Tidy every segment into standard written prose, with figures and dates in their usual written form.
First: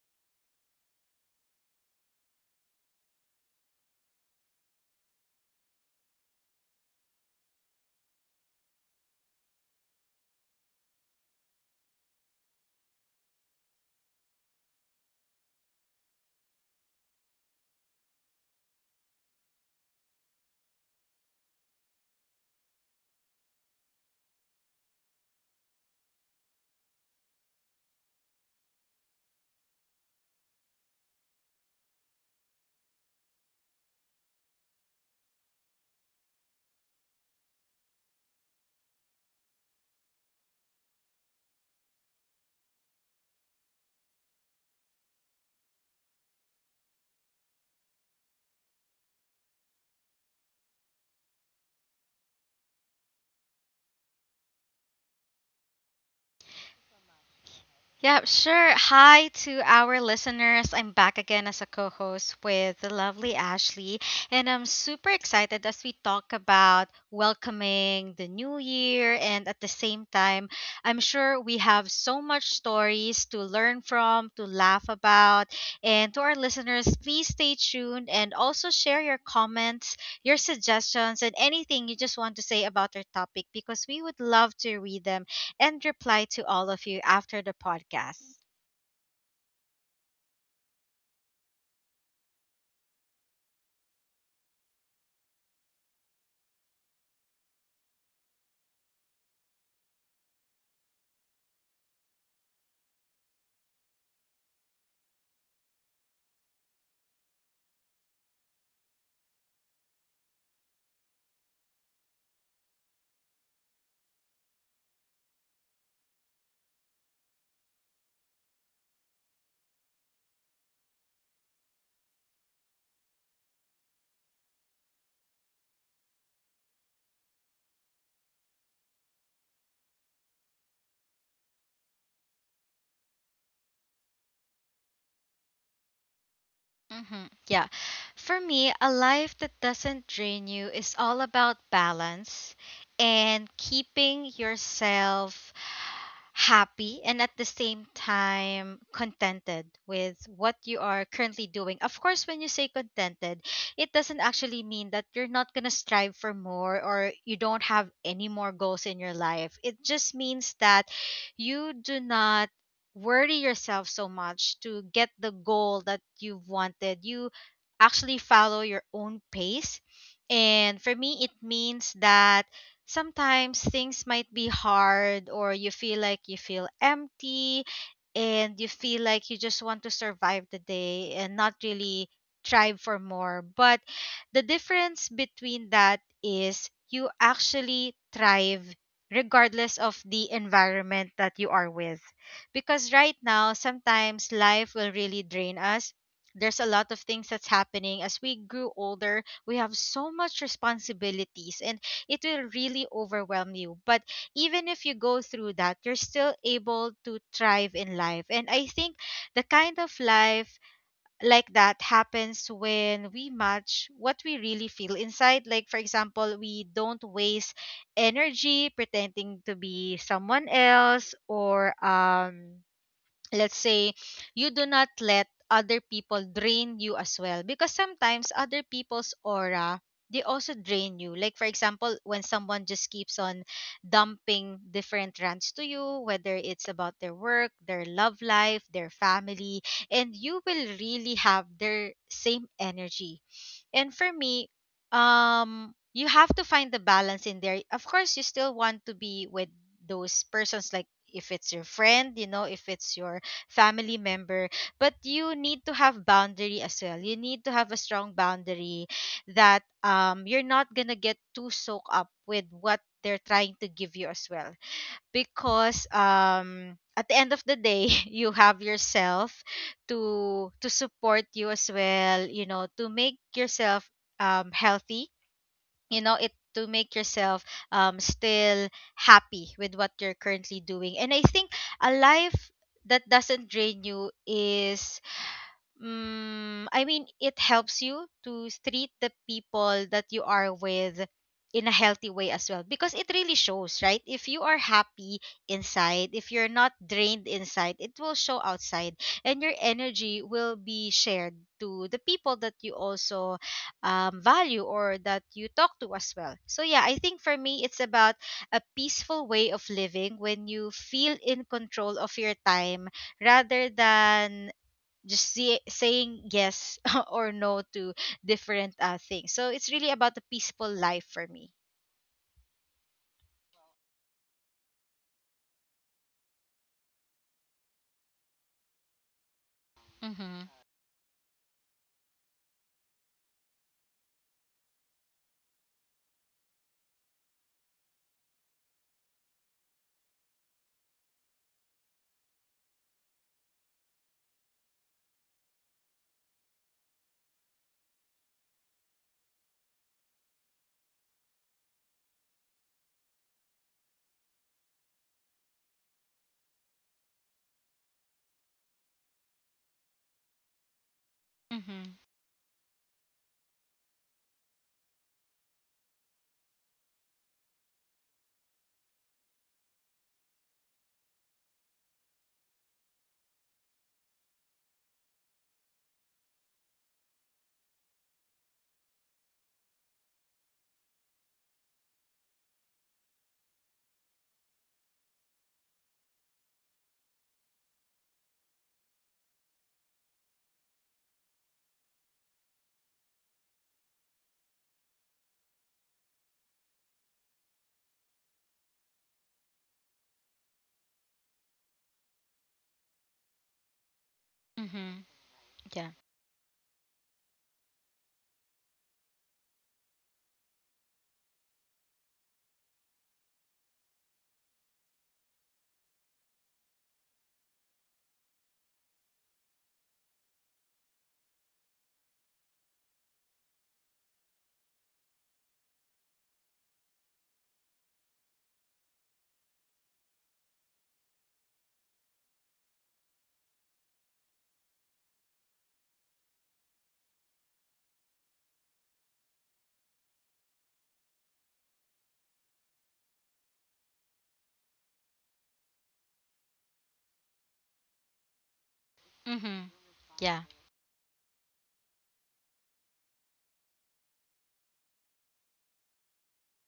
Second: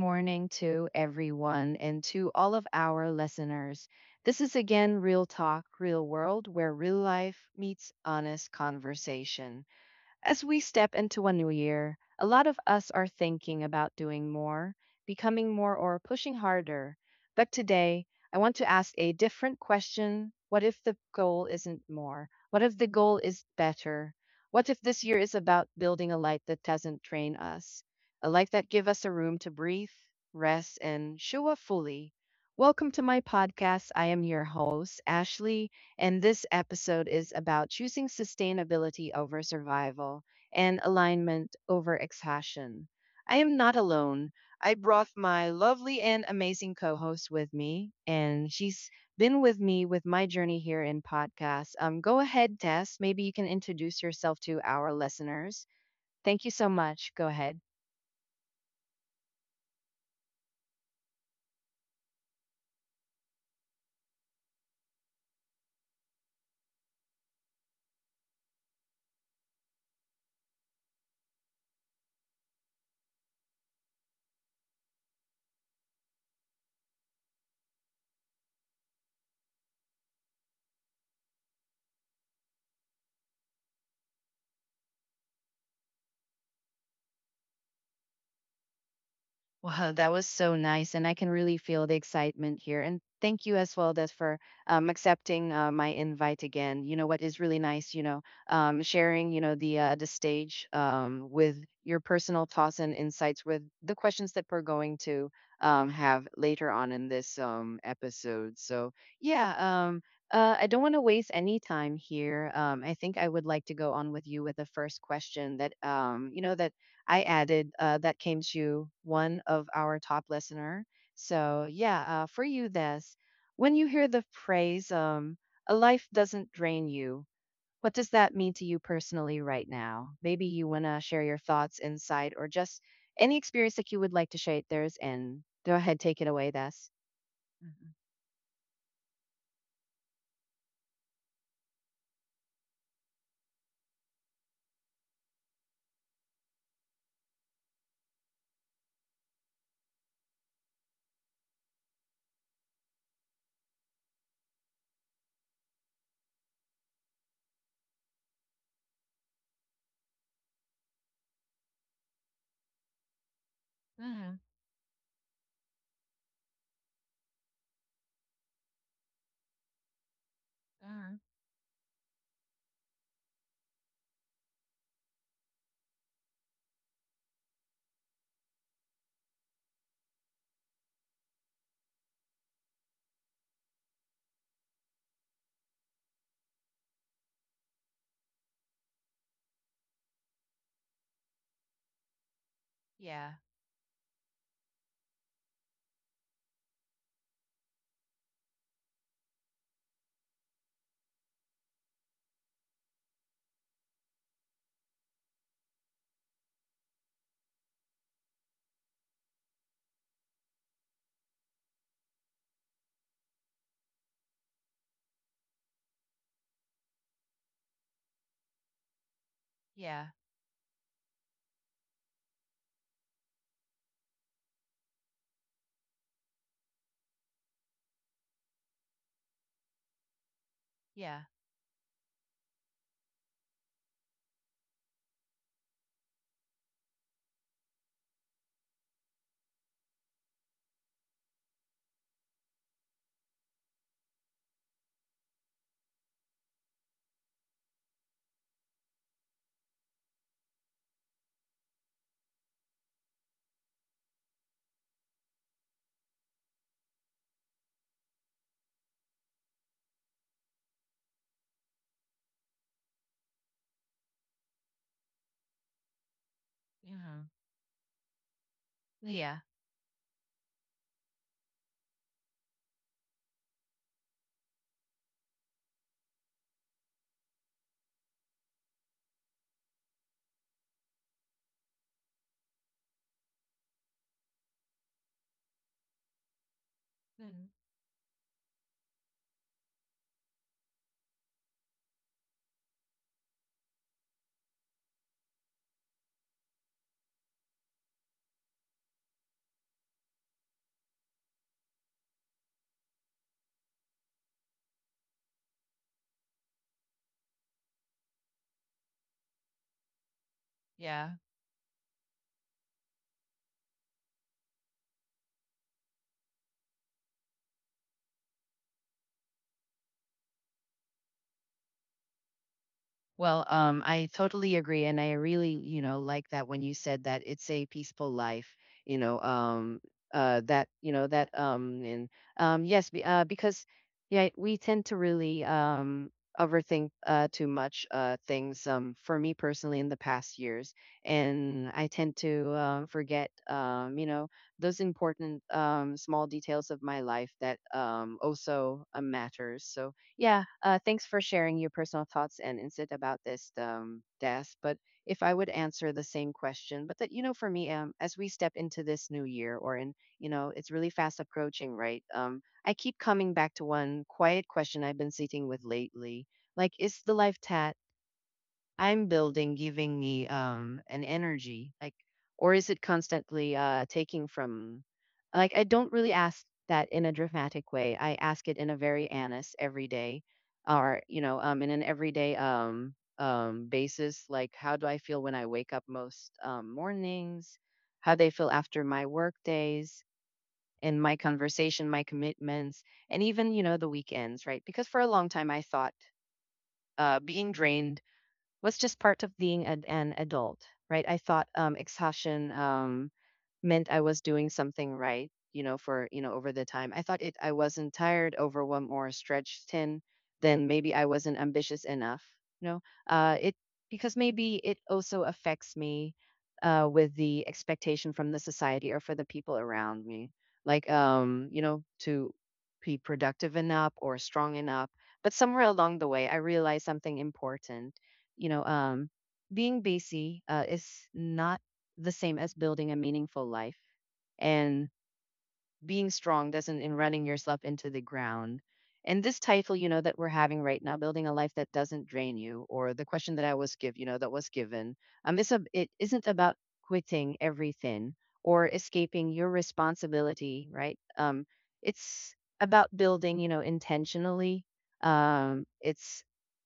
morning to everyone and to all of our listeners. This is again Real Talk, Real World, where real life meets honest conversation. As we step into a new year, a lot of us are thinking about doing more, becoming more, or pushing harder. But today, I want to ask a different question. What if the goal isn't more? What if the goal is better? What if this year is about building a light that doesn't drain us? A light that gives us a room to breathe, rest, and show up fully. Welcome to my podcast. I am your host, Ashley, and this episode is about choosing sustainability over survival and alignment over exhaustion. I am not alone. I brought my lovely and amazing co host with me, and she's been with me with my journey here in podcast. Go ahead, Tess. Maybe you can introduce yourself to our listeners. Thank you so much. Go ahead. Yeah, sure. Hi to our listeners. I'm back again as a co host with the lovely Ashley, and I'm super excited as we talk about welcoming the new year. And at the same time, I'm sure we have so much stories to learn from, to laugh about. And to our listeners, please stay tuned and also share your comments, your suggestions, and anything you just want to say about our topic because we would love to read them and reply to all of you after the podcast. Wow, that was so nice. And I can really feel the excitement here. And thank you as well that for accepting my invite again. You know what is really nice, sharing, the stage with your personal thoughts and insights with the questions that we're going to have later on in this episode. So yeah, um, I don't want to waste any time here. I think I would like to go on with you with the first question that I added that came to one of our top listener. So yeah, for you, this when you hear the phrase "a life doesn't drain you," what does that mean to you personally right now? Maybe you wanna share your thoughts, insight, or just any experience that you would like to share theirs in. Go ahead, take it away, Des. Mm-hmm. Yeah. Mhm. For me, a life that doesn't drain you is all about balance and keeping yourself happy and at the same time contented with what you are currently doing. Of course, when you say contented, it doesn't actually mean that you're not going to strive for more or you don't have any more goals in your life. It just means that you do not worry yourself so much to get the goal that you've wanted. You actually follow your own pace. And for me, it means that sometimes things might be hard or you feel like you feel empty and you feel like you just want to survive the day and not really strive for more. But the difference between that is you actually thrive regardless of the environment that you are with because right Yeah, now sometimes life will really drain us. There's a lot of things that's happening. As we grew older, we have so much responsibilities and it will really overwhelm you, but even if you go through that, you're still able to thrive in life. And I think the kind of life like that happens when we match what we really feel inside. Like, for example, we don't waste energy pretending to be yeah, someone else, or let's say you do not let other people drain you as well, because sometimes other people's aura, they also drain you. yeah, Like, for example, when someone just keeps on dumping different rants to you, whether it's about their work, their love life, their family, and you will really have their same energy. And for me, you have to find the balance in there. Of course, you still want to be with those persons, like if it's your friend, you know, if it's your family member, but you need to have boundary as well. You need to have a strong boundary that you're not gonna get too soaked up with what they're trying to give you as well, because at the yeah, end of the day you have yeah, yourself to support you as well, you know, to make yourself healthy, you know, it to make yourself still happy with what you're currently doing. And I think a life that doesn't drain you is I mean, it mhm. helps you to treat the people that you are with in a healthy way as well, because it really shows, right? If you are happy inside, if you're not drained inside, it will show outside and your energy will be shared to the people that you also value or that you talk to as well. So, yeah, I think for me, it's about a peaceful way of living when you Yeah. feel in control of your time rather than saying yes or no to different things. So it's really about the peaceful life for me. Well, I totally agree, and I really, you know, like that when you said that it's a peaceful life. You know, Mhm. that you know that, because yeah, we tend to really overthink too much things. For me personally, in the past years, and I tend to forget, those important small details of my life that also matters. So yeah, thanks for sharing your personal thoughts and insight about this death. But if I would answer the same question, but that you know, for me, as we step into this new year, or in you know, it's really fast approaching, Mhm. right? I keep coming back to one quiet question I've been sitting with lately. Like, is the life ta- I'm building giving me an energy like or is it constantly taking from like I don't really ask that in a dramatic way. I ask it in a very honest everyday or you know in an everyday basis. Like, how do I feel when I wake up most mornings? How they feel after my work days? And my conversation, my commitments, and even you know the weekends, right? Because for a long time I thought being drained was just part of being an adult, right? I thought exhaustion meant I was doing something Mhm. right, you know, Yeah. for, you know, over the time. I thought it, I wasn't tired, overwhelmed, or stretched thin, then maybe I wasn't ambitious enough, you know, uh, it, because maybe it also affects me with the expectation from the society or for the people around me, like, to be productive enough or strong enough. But somewhere along the way, I realized something important. You know, being busy is not the same as building a meaningful life, and being strong doesn't in running yourself into the ground. And this title, you know, that we're having right now, building a life that doesn't drain you, or the question that I was give, you know, that was given, it isn't about quitting everything or escaping your Mhm. Yeah. responsibility, right? It's about building, you know, intentionally. Um, it's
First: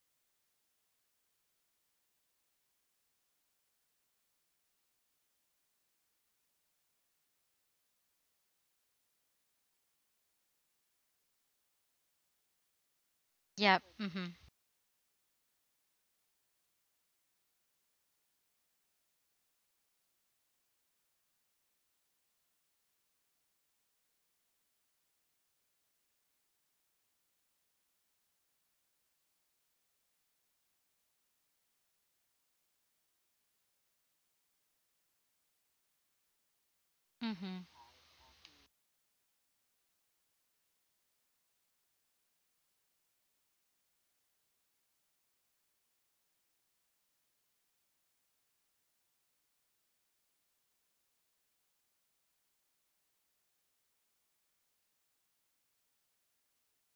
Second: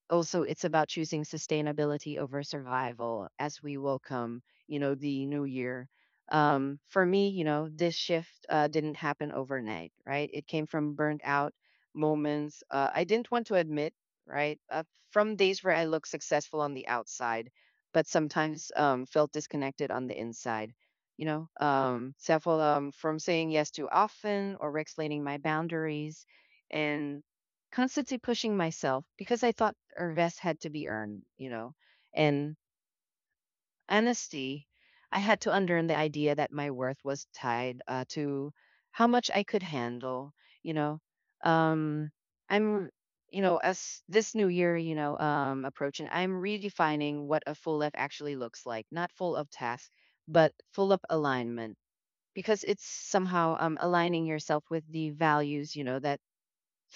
it's about choosing sustainability over survival as we welcome you know the new year. For me you know this shift didn't happen overnight. Right, it came from burnt out moments I didn't want to Yep. admit, Mhm. right. From days where I looked successful on the outside but sometimes felt disconnected on the inside, you know. Several From saying yes too often or explaining my boundaries and constantly pushing myself because I thought our rest had to be earned, you know. And honesty, I had to unlearn the idea that my worth was Mhm. tied to how much I could handle, you know. Um, I'm, you know, as this new year, you know, approaching, I'm redefining what a full life actually looks like, not full of tasks, but full of alignment because it's somehow aligning yourself with the values, you know, that's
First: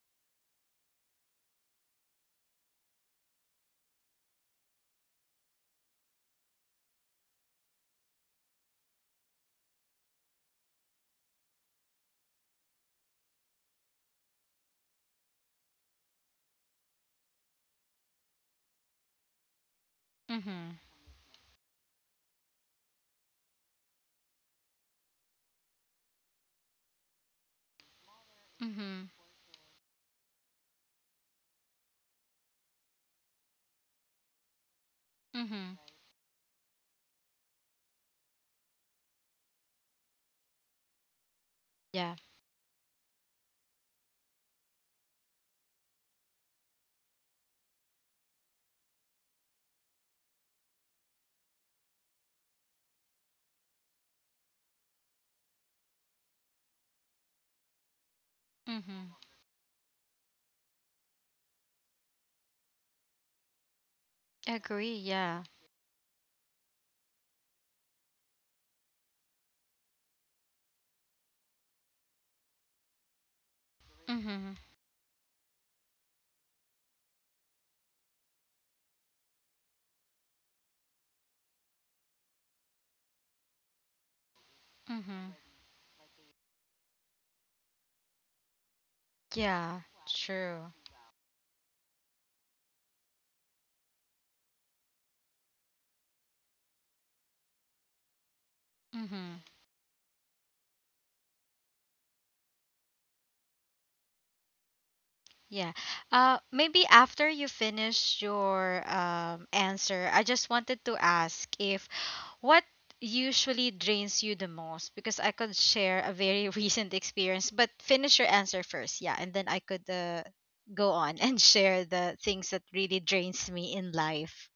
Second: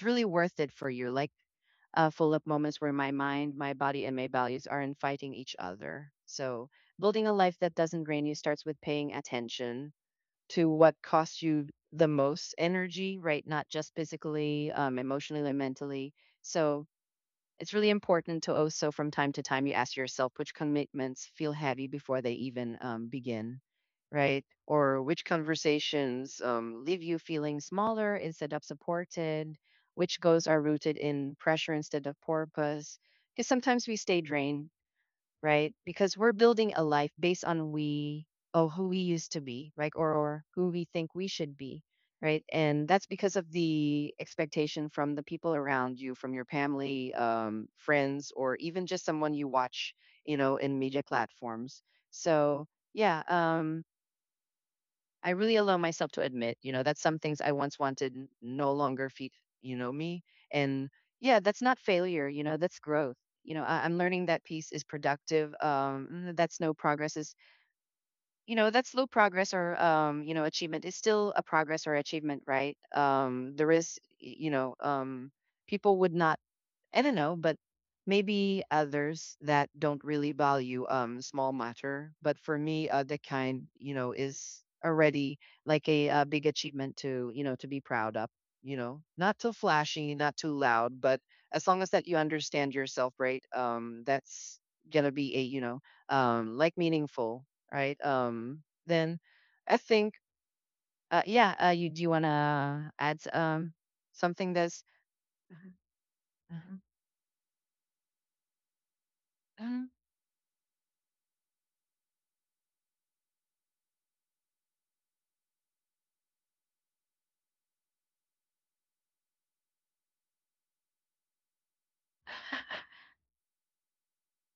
really worth it for you. Like full of moments where my mind, my body, and my values aren't fighting each other. So, building a life that doesn't drain you starts with paying attention to what costs you the most energy, right? Not just physically, emotionally, and mentally. So, it's really important to also, from time to time, you ask yourself which Mhm. commitments feel heavy before they even begin, right? Or which conversations leave you feeling smaller instead of Mhm. supported, which goals are rooted in pressure instead of purpose. Because sometimes we stay drained, right? Mhm. Because we're building a life based on we oh who we used to be, right? Or who we think we should be, Yeah. right? And that's because of the expectation from the people around you, from your family, friends, or even just someone you watch, you know, in media platforms. So yeah, I really allow myself to admit, you know, that some things I once wanted no longer Mhm. feed, you know, me. And yeah, that's not failure, you know, that's growth. You know, I'm learning that peace is Agree. Yeah. productive. That slow progress is, you know, that slow progress or, achievement is still a progress or achievement, right? There is, y- you Mhm. know, People would not, I don't know, but maybe others that don't really value small matter. But for me, the kind you know is Mhm. already like a big achievement to you know to be proud of. You know, not too Yeah. flashy, not too True. loud, but as long as that you understand yourself, right? That's gonna be a you know like meaningful, right? Then Mhm. I think yeah. You do you wanna add something that's Yeah. mhm, uh, Maybe after you finish your mhm. answer, I just wanted to ask if what usually drains you the most? Because I could share a very recent experience, but finish your answer first. Yeah. And then I could go on and share the things that really drains me in life.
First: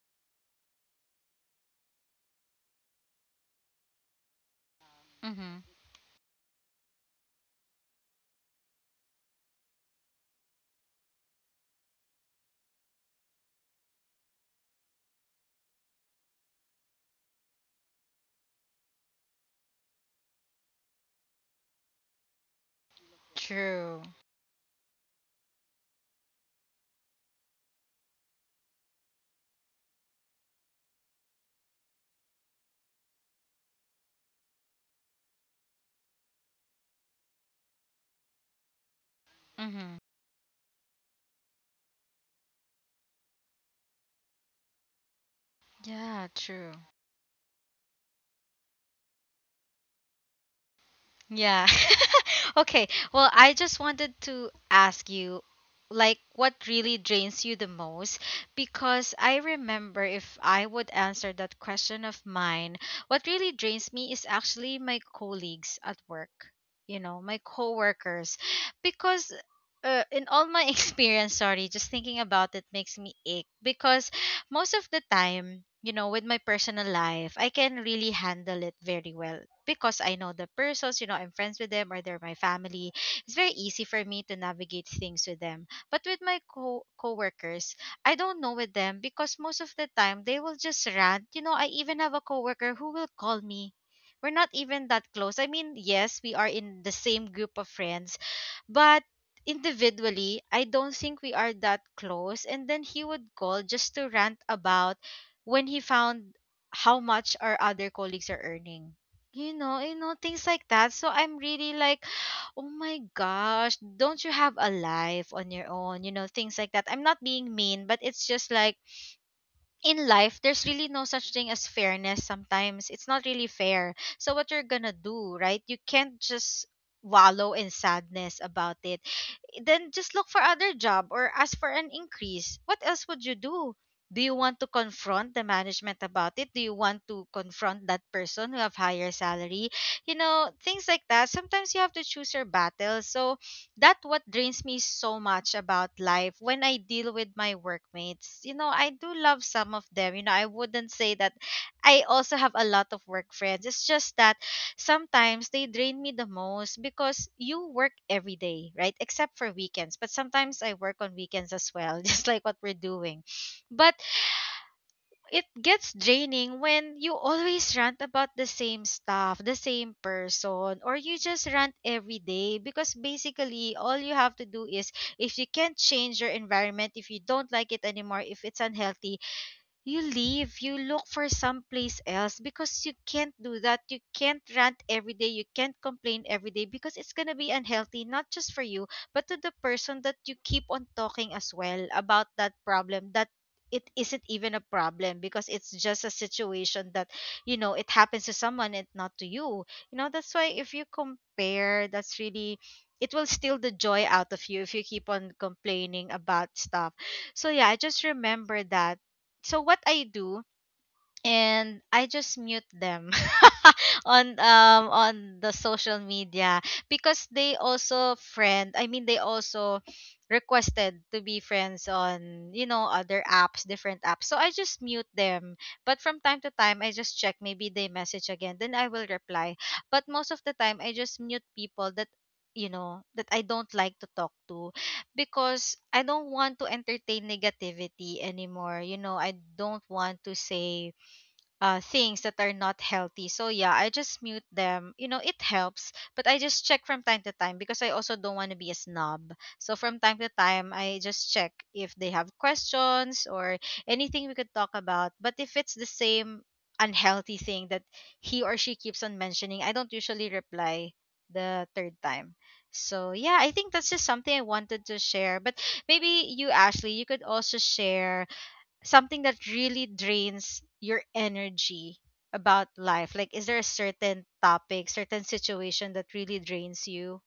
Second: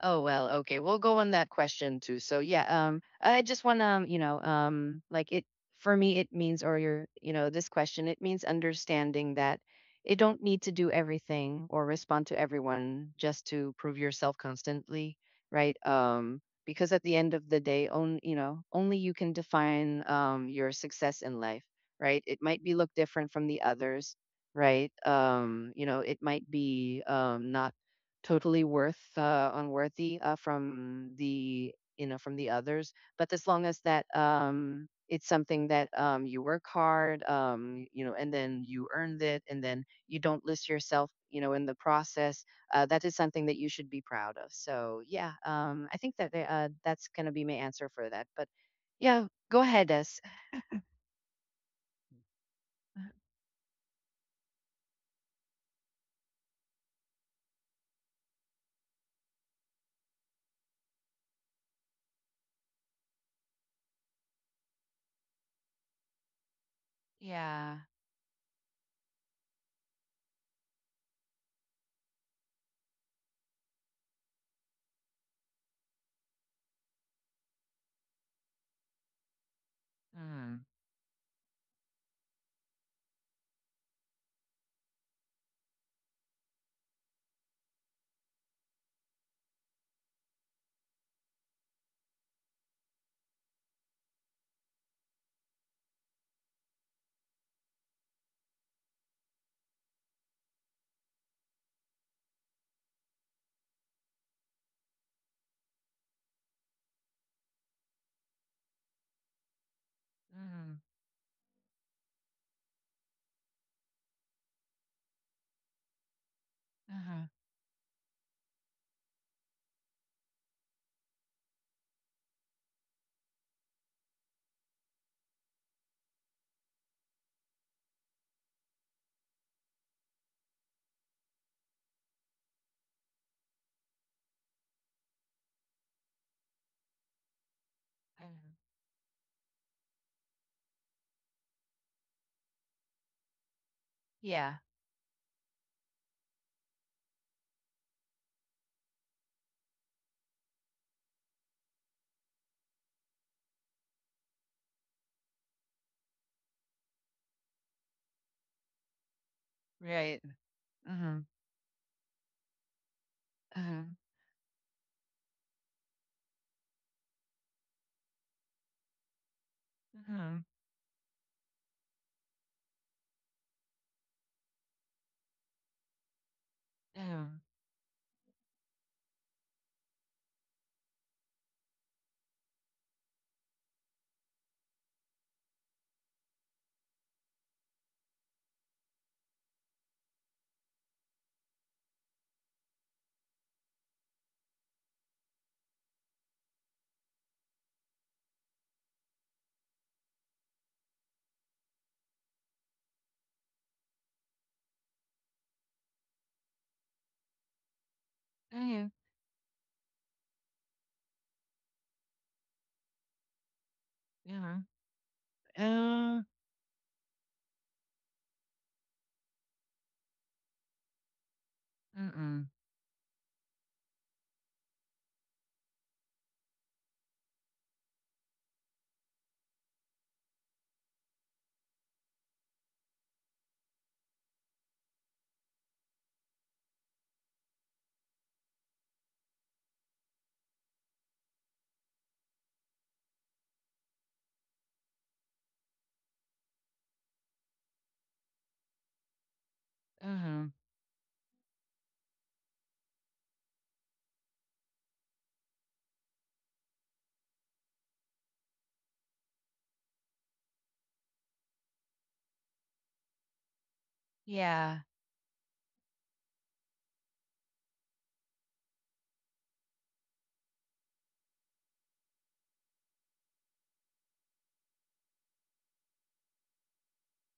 Oh well, okay. We'll go on that question too. So yeah, I just want to, you know, like it Mm-hmm. for me it means or your, you know, this question it means understanding that it don't need to do everything or respond to everyone just to prove yourself constantly, right? Because at the end of the day, only you know, only you can define your success in life, right? It might be look different from the True. others, right? You know, it might be not totally worth unworthy from the you know from the others, but as long as that it's something that you work hard you know and then you earned it and then Mm-hmm. you don't list yourself you know in the process. That is something that you should be proud of. So yeah, I think Yeah, that true. that's going to be my answer for that. But yeah, go ahead s. Yeah. Okay. Well, I just wanted to ask you, like, what really drains you the most? Because I remember if I would answer that question of mine, what really drains me is actually my colleagues at work, you know, my Yeah. coworkers. Because in all my experience, sorry, just thinking about it makes me ache. Because most of the time, you know, with my personal life, I can really handle it very well because I know the Mm. persons, you know, I'm friends with them or they're my family. It's very easy for me to navigate things with them. But with my co coworkers, I don't know with them because most of the time they will just rant. You know, I even have a coworker who will call me. We're not even that close. I mean, yes, we are in the same group of friends, but individually, I don't think we are that close. And then he would call just to rant about when he found how much our other colleagues are earning. You know, things like Mm. that. So I'm really like, oh my gosh, don't you have a life on your own? You know, things like that. I'm not Uh-huh. being mean, but it's just like in life, there's really no such thing as fairness sometimes. It's not really fair. So what you're gonna do, right? You can't just wallow in sadness about it, then just look for other job or ask for an increase. What else would you do? Do you want to confront the management about it? Do you want to confront that person Uh-huh. who have higher salary? You know, things like that. Sometimes you have to choose your battles. So that what Yeah. drains me so much about life when I deal with my workmates. You know, I do love some of them. You know, I wouldn't say that I also have a lot of work friends. It's just that sometimes they drain me the most because you work every day, right? Except for weekends. But Right. sometimes I work on Mm-hmm. weekends as well, just like what we're doing. Mm-hmm. But it gets draining when you always rant about the same stuff, the same person, or you just rant every day, because basically all you have to do is if you can't change your environment, if you Mm-hmm. don't like it anymore, if it's unhealthy, you leave, you look for someplace else. Because you can't do that. You can't rant every day, you can't complain every day, because it's going to be unhealthy, not just for you, but to the person that you keep on talking as well about that problem, that it isn't even a problem because it's just a situation that, you know, it happens to someone and not to you. You know, that's why if you compare, that's really, it will steal the joy out of you if you keep on complaining about stuff. So yeah, I just remember Yeah. that. So what I do, and I just mute them Yeah. On the social Uh, media, because they also friend, I mean, they also requested to be friends mm-mm. on, you know, other apps, different apps, so I just mute them. But from time to time I just check, maybe they message again, then I will reply. But most of the time I just mute people that, you know, that I don't like to talk to, because I don't want to entertain negativity anymore. You know, I don't want to say things that are not healthy. So yeah, I just mute them. You know, it helps, but I just check from time to time because I also don't want to be a snob. So from time to Mhm. time, I just check if they have questions or anything we could talk about. But if it's the same unhealthy thing that he or she keeps on mentioning, I don't usually reply the third time. So yeah, I think that's just something I Yeah. wanted to share. But maybe you, Ashley, you could also share something that really drains your energy about life? Like, is there a certain topic, certain situation that really drains you?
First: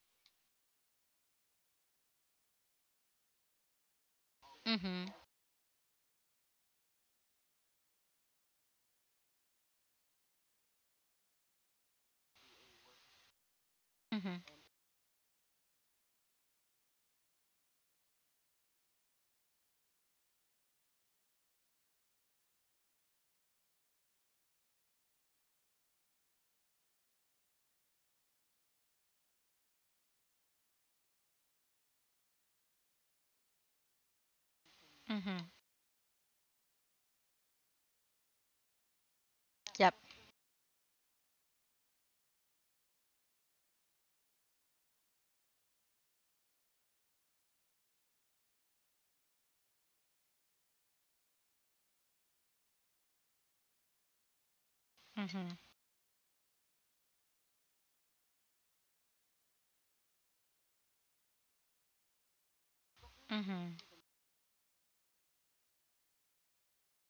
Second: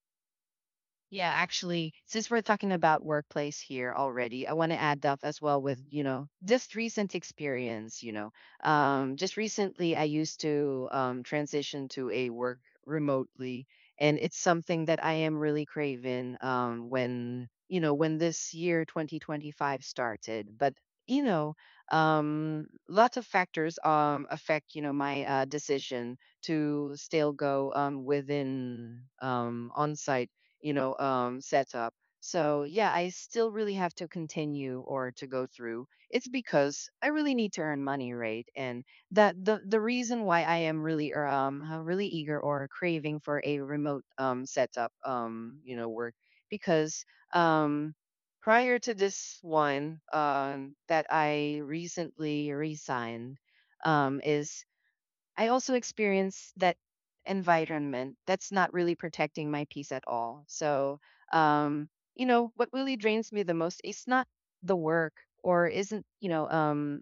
Yeah, actually, since we're talking about workplace here already, I want to add Mm-hmm. up as well with, you know, just recent experience, you know. Just recently, I used to transition to a work remotely, and Mm-hmm. it's something that I am really craving when, you know, when this year 2025 started. But, you know, lots of factors affect, you know, my decision to still go within on-site you know, setup. So yeah, I still really have to continue or to Mm-hmm. go through. It's because I really need to earn money, right? And that the Yep. reason why I am really really eager or craving for a remote setup you know work because um prior to this one that I recently resigned is Mm-hmm. I also experience that environment that's not really protecting my peace at all. So, um, you know, what really drains me the Mm-hmm. most is not the work or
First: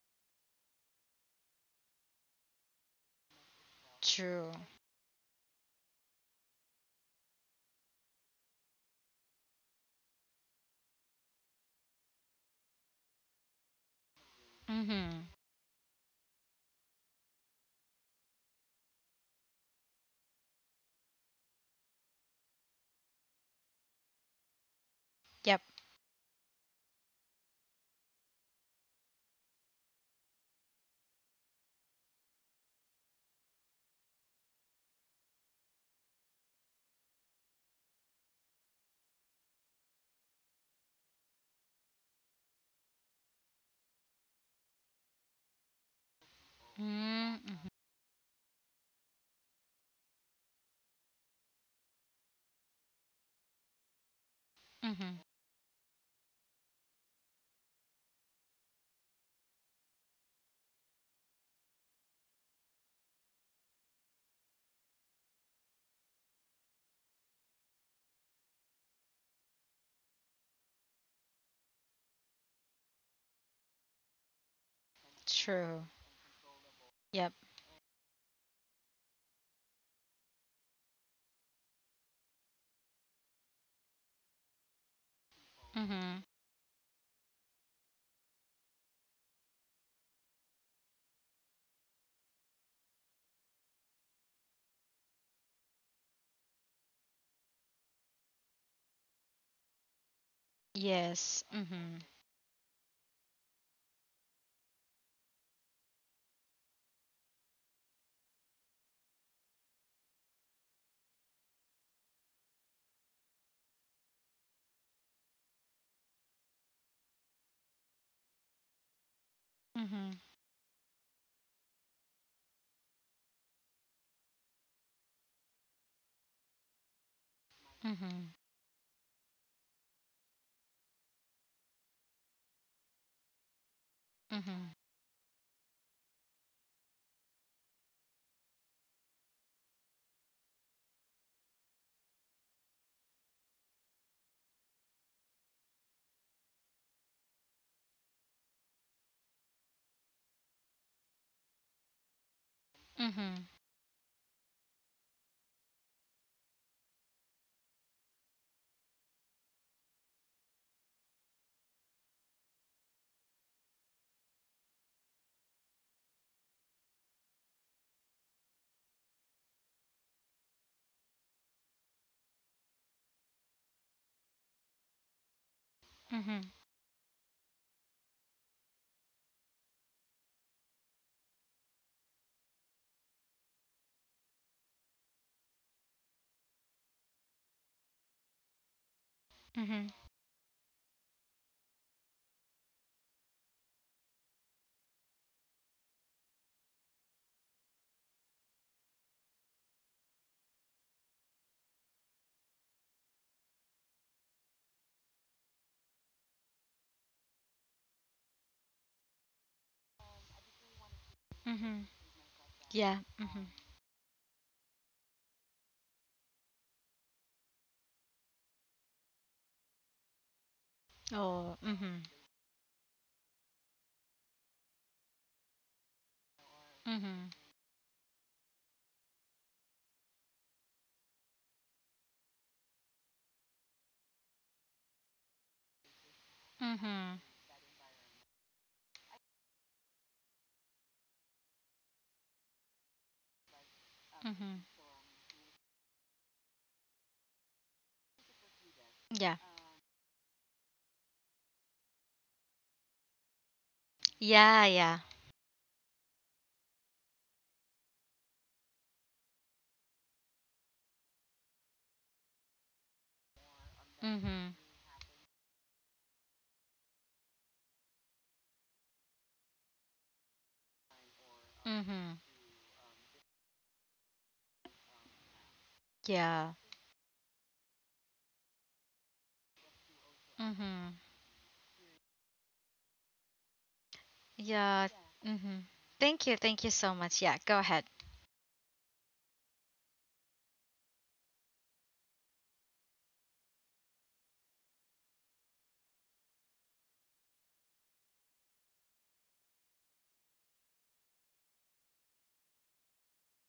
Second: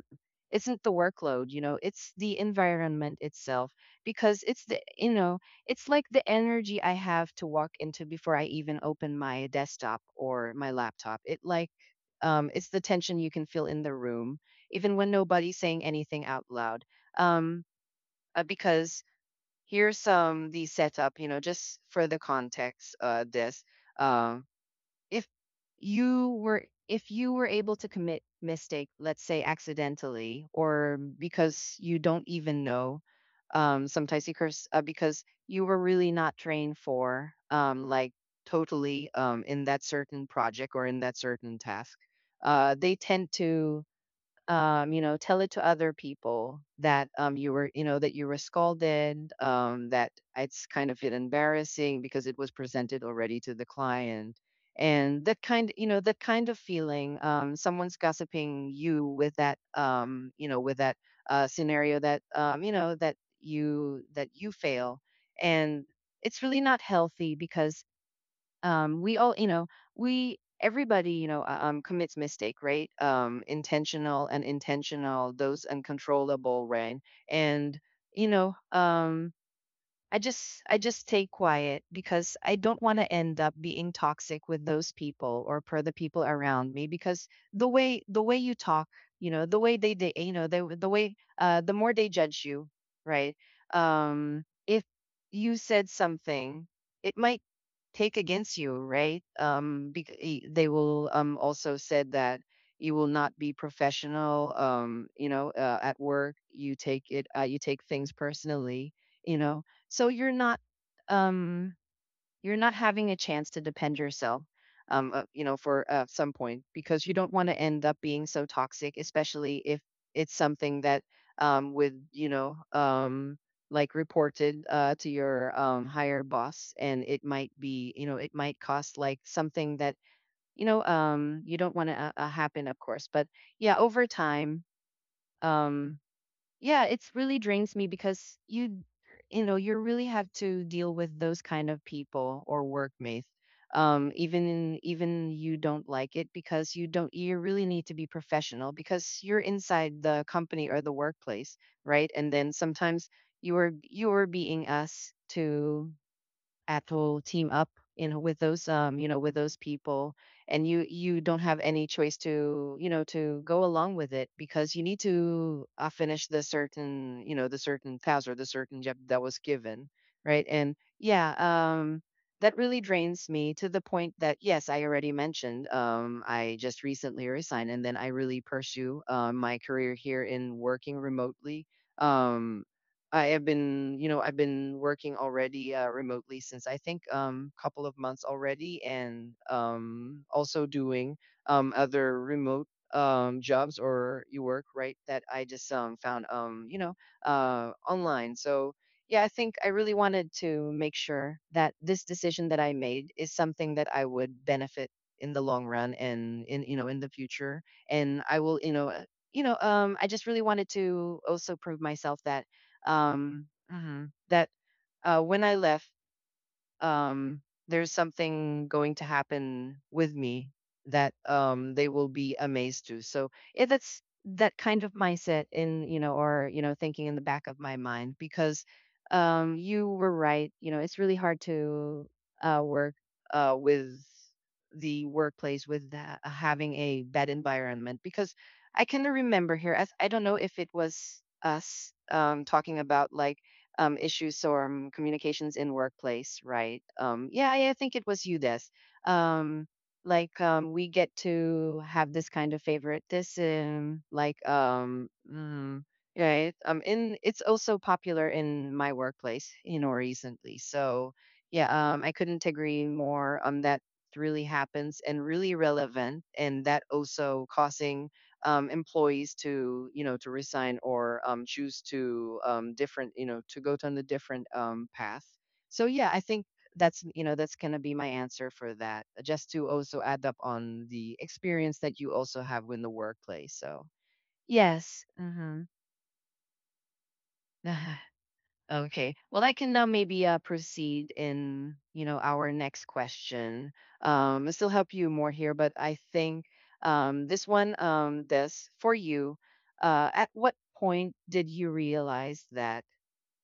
isn't the workload, you know, it's the environment itself because True. It's like the energy I have to walk into before I even open my desktop or my laptop. It like, it's the tension you can feel in the room, even when Mm-hmm. nobody's saying anything out loud. Um, because here's the setup, you know, just for the context. This um if Yep. you were if you were able to commit mistake, let's say accidentally, or because you don't even know. Sometimes you curse because you were really not trained for like totally in that certain project or in that certain task. They tend to you know, tell it to other people that, you Mm-hmm. were, you know, that you were scalded, that it's kind of embarrassing because it was presented already to the client, Mm-hmm. and that kind, you know, that kind of feeling. Someone's gossiping you with that, you know, with that scenario that, you know, that you fail, and it's really not healthy because we all, you know, we everybody, you know, commits mistake, right? Intentional and intentional, those True. uncontrollable, right? Yep. And, you know, I just stay quiet because I don't want to end up being toxic with those people or per the Mm-hmm. people around me, because the way you talk, you know, the way they, you know, the way the more they judge you, right? If you said something, it might take against you, right? They will Yes. also Mm-hmm. said that you will not be professional you know at work you take it you take things personally, you know. So um, you're not having a chance to depend yourself, you know, for some point, because you don't want to end up being so toxic, especially if Mm-hmm. it's something that, with you know, like reported to your higher boss, and it might be, you know, Mm-hmm. it might cost like something that you know, you don't want to happen, of course. But yeah, over time. Mm-hmm. Um, yeah, it's really drains me, because you know you really have to deal with those kind of people or workmates, even you don't like it, because you don't you really need to be professional because you're inside the company or the workplace, right? And then sometimes Mm-hmm. You are being asked to Apple team up, you know, with those, you know, with those people, and you don't have any choice to, you know, to go along with it, because you need to finish the certain, you know, the certain task or the certain job that was given, right? And yeah, that really drains me to the point that, yes, I already mentioned, Mm-hmm. I just recently resigned, and then I really pursue my career here in working remotely. Um I have been, you know, I've been working already remotely since I think couple of months already, and Mm-hmm. Also doing other remote jobs or you work, right, that I just found, you know, online. So yeah, I think I really wanted to make sure that this decision that I made is something that I would benefit in the long run and in, you know, in the future, and I will, you know, you know, I just really wanted to also Mm-hmm. prove myself that, Yeah. Mm-hmm. Mhm. that, when I left, there's something going to happen with me that, Oh. They Mm-hmm. will be amazed to. So it, that's that kind of mindset in, you know, or you know, thinking in the Mm-hmm. back of my mind, because, you were right. You know, it's really hard to work with the workplace with that, having a Mm-hmm. bad environment, because I can remember here as I don't know if it was us talking about like, issues Mm-hmm. or communications in workplace, right? Yeah, I think it was you this. Yeah. Um, like, we get to have this kind of favoritism, like, Yeah, yeah. Right? In it's also popular in my workplace, you know, recently. So yeah, I couldn't agree more on that. Really Mhm. happens and really relevant, and that also causing, employees to, you know, to resign, or choose Mhm. to, different, you know, to go down a different path. So yeah, I think Yeah. that's, you know, that's going to be my answer for that, just to also add up on Mhm. the experience that you also have in the workplace. So Yeah. yes. Mhm. Thank you. Thank you so much. Yeah, go ahead. Okay. Well, I can now maybe proceed in, you know, our next question. This will help you more here, but I think, this one, this for you. At what point did you realize that,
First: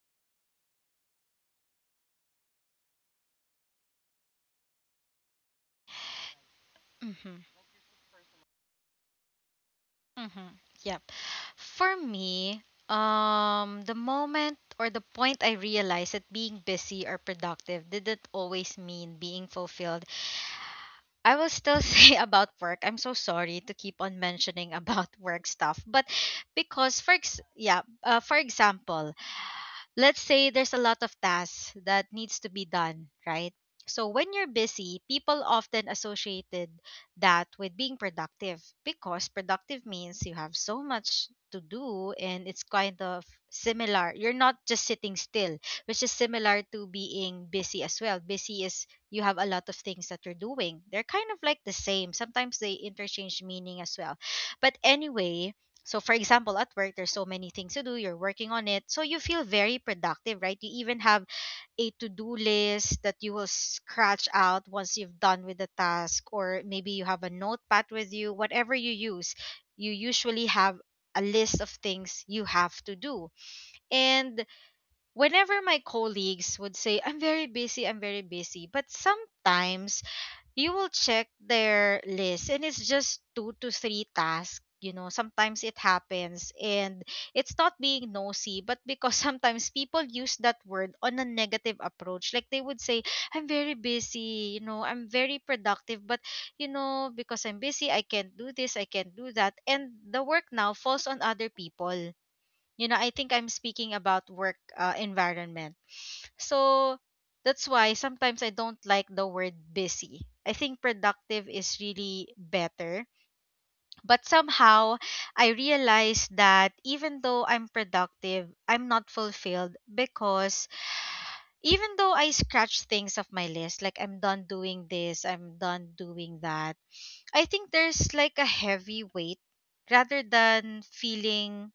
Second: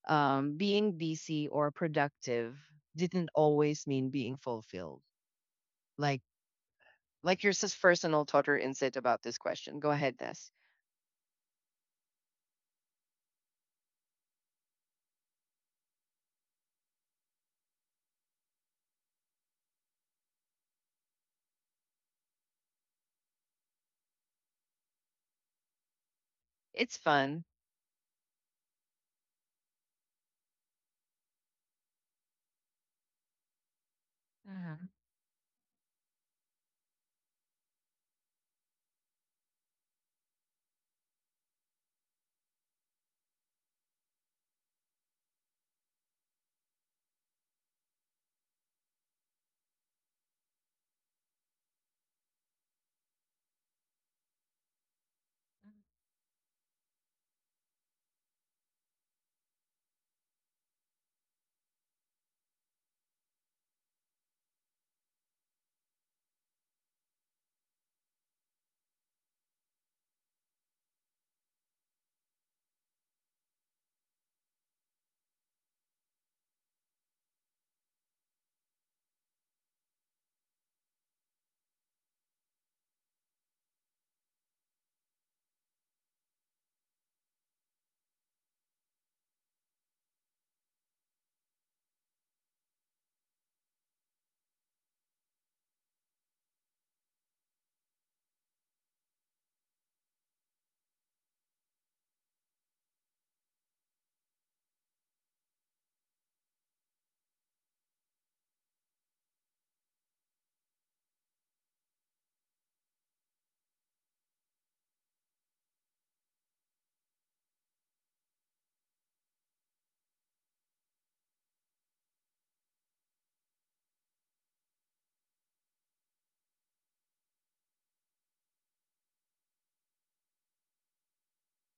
being busy or productive didn't always mean being fulfilled? Like, like Mhm. your sis personal tutor insight about this question. Go ahead, Ness. Mhm. Yep. For me, the moment or the point I realized that being busy or productive didn't always mean being fulfilled. I will still say about work. I'm so sorry to keep on mentioning about work stuff, but It's because for ex- fun. yeah, for example, let's say there's a lot of tasks that needs to be done, right? So when you're busy, people often associated that with being productive because productive means you have so much to do and it's kind of similar. You're not just sitting still, which is similar to being busy as well. Busy is you have a lot of things that you're doing. They're kind of like the same. Sometimes they interchange meaning as well. But anyway, so, for example, at work, there's so many things to do, you're working on it. So, you feel very productive, right? You even have a to do list that you will scratch out once you've done with the task, or maybe you have a notepad with you, whatever you use, you usually have a list of things you have to do. And whenever my colleagues would say, I'm very busy, but sometimes you will check their list and it's just two to three tasks, you know, sometimes it happens. And it's not being nosy, but because sometimes people use that word on a negative approach, like they would say, I'm very busy, you know, I'm very productive, but you know, because I'm busy, I can't do this, I can't do that, and the work now falls on other people. You know, I think I'm speaking about work environment. So that's why sometimes I don't like the word busy. I think productive is really better. But somehow I realize that even though I'm productive, I'm not fulfilled because even though I scratch things off my list, like I'm done doing this, I'm done doing that, I think there's like a heavy weight rather than feeling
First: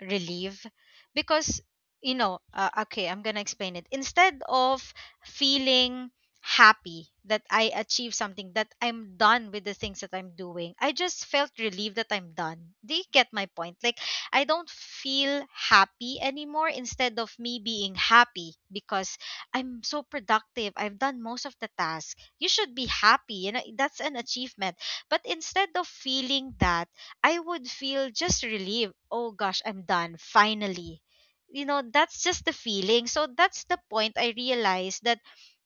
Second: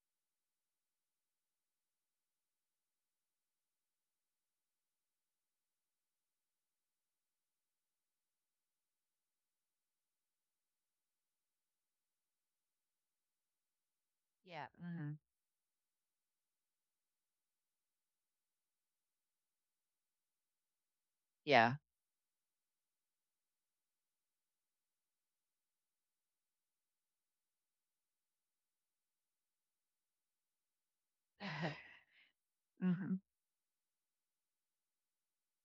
relief. Because okay, I'm gonna explain it. Instead of feeling happy that I achieved something, that I'm done with the things that I'm doing, I just felt relieved that I'm done. Do you get my point? Like, I Yeah. don't hmm feel happy anymore. Instead of me being happy because I'm so productive, I've done most of the Yeah. task, you should be happy, you know, that's an achievement. But instead of feeling that, I would feel just relieved. Oh gosh, I'm done finally. You know, that's just the feeling. So that's the point I realized that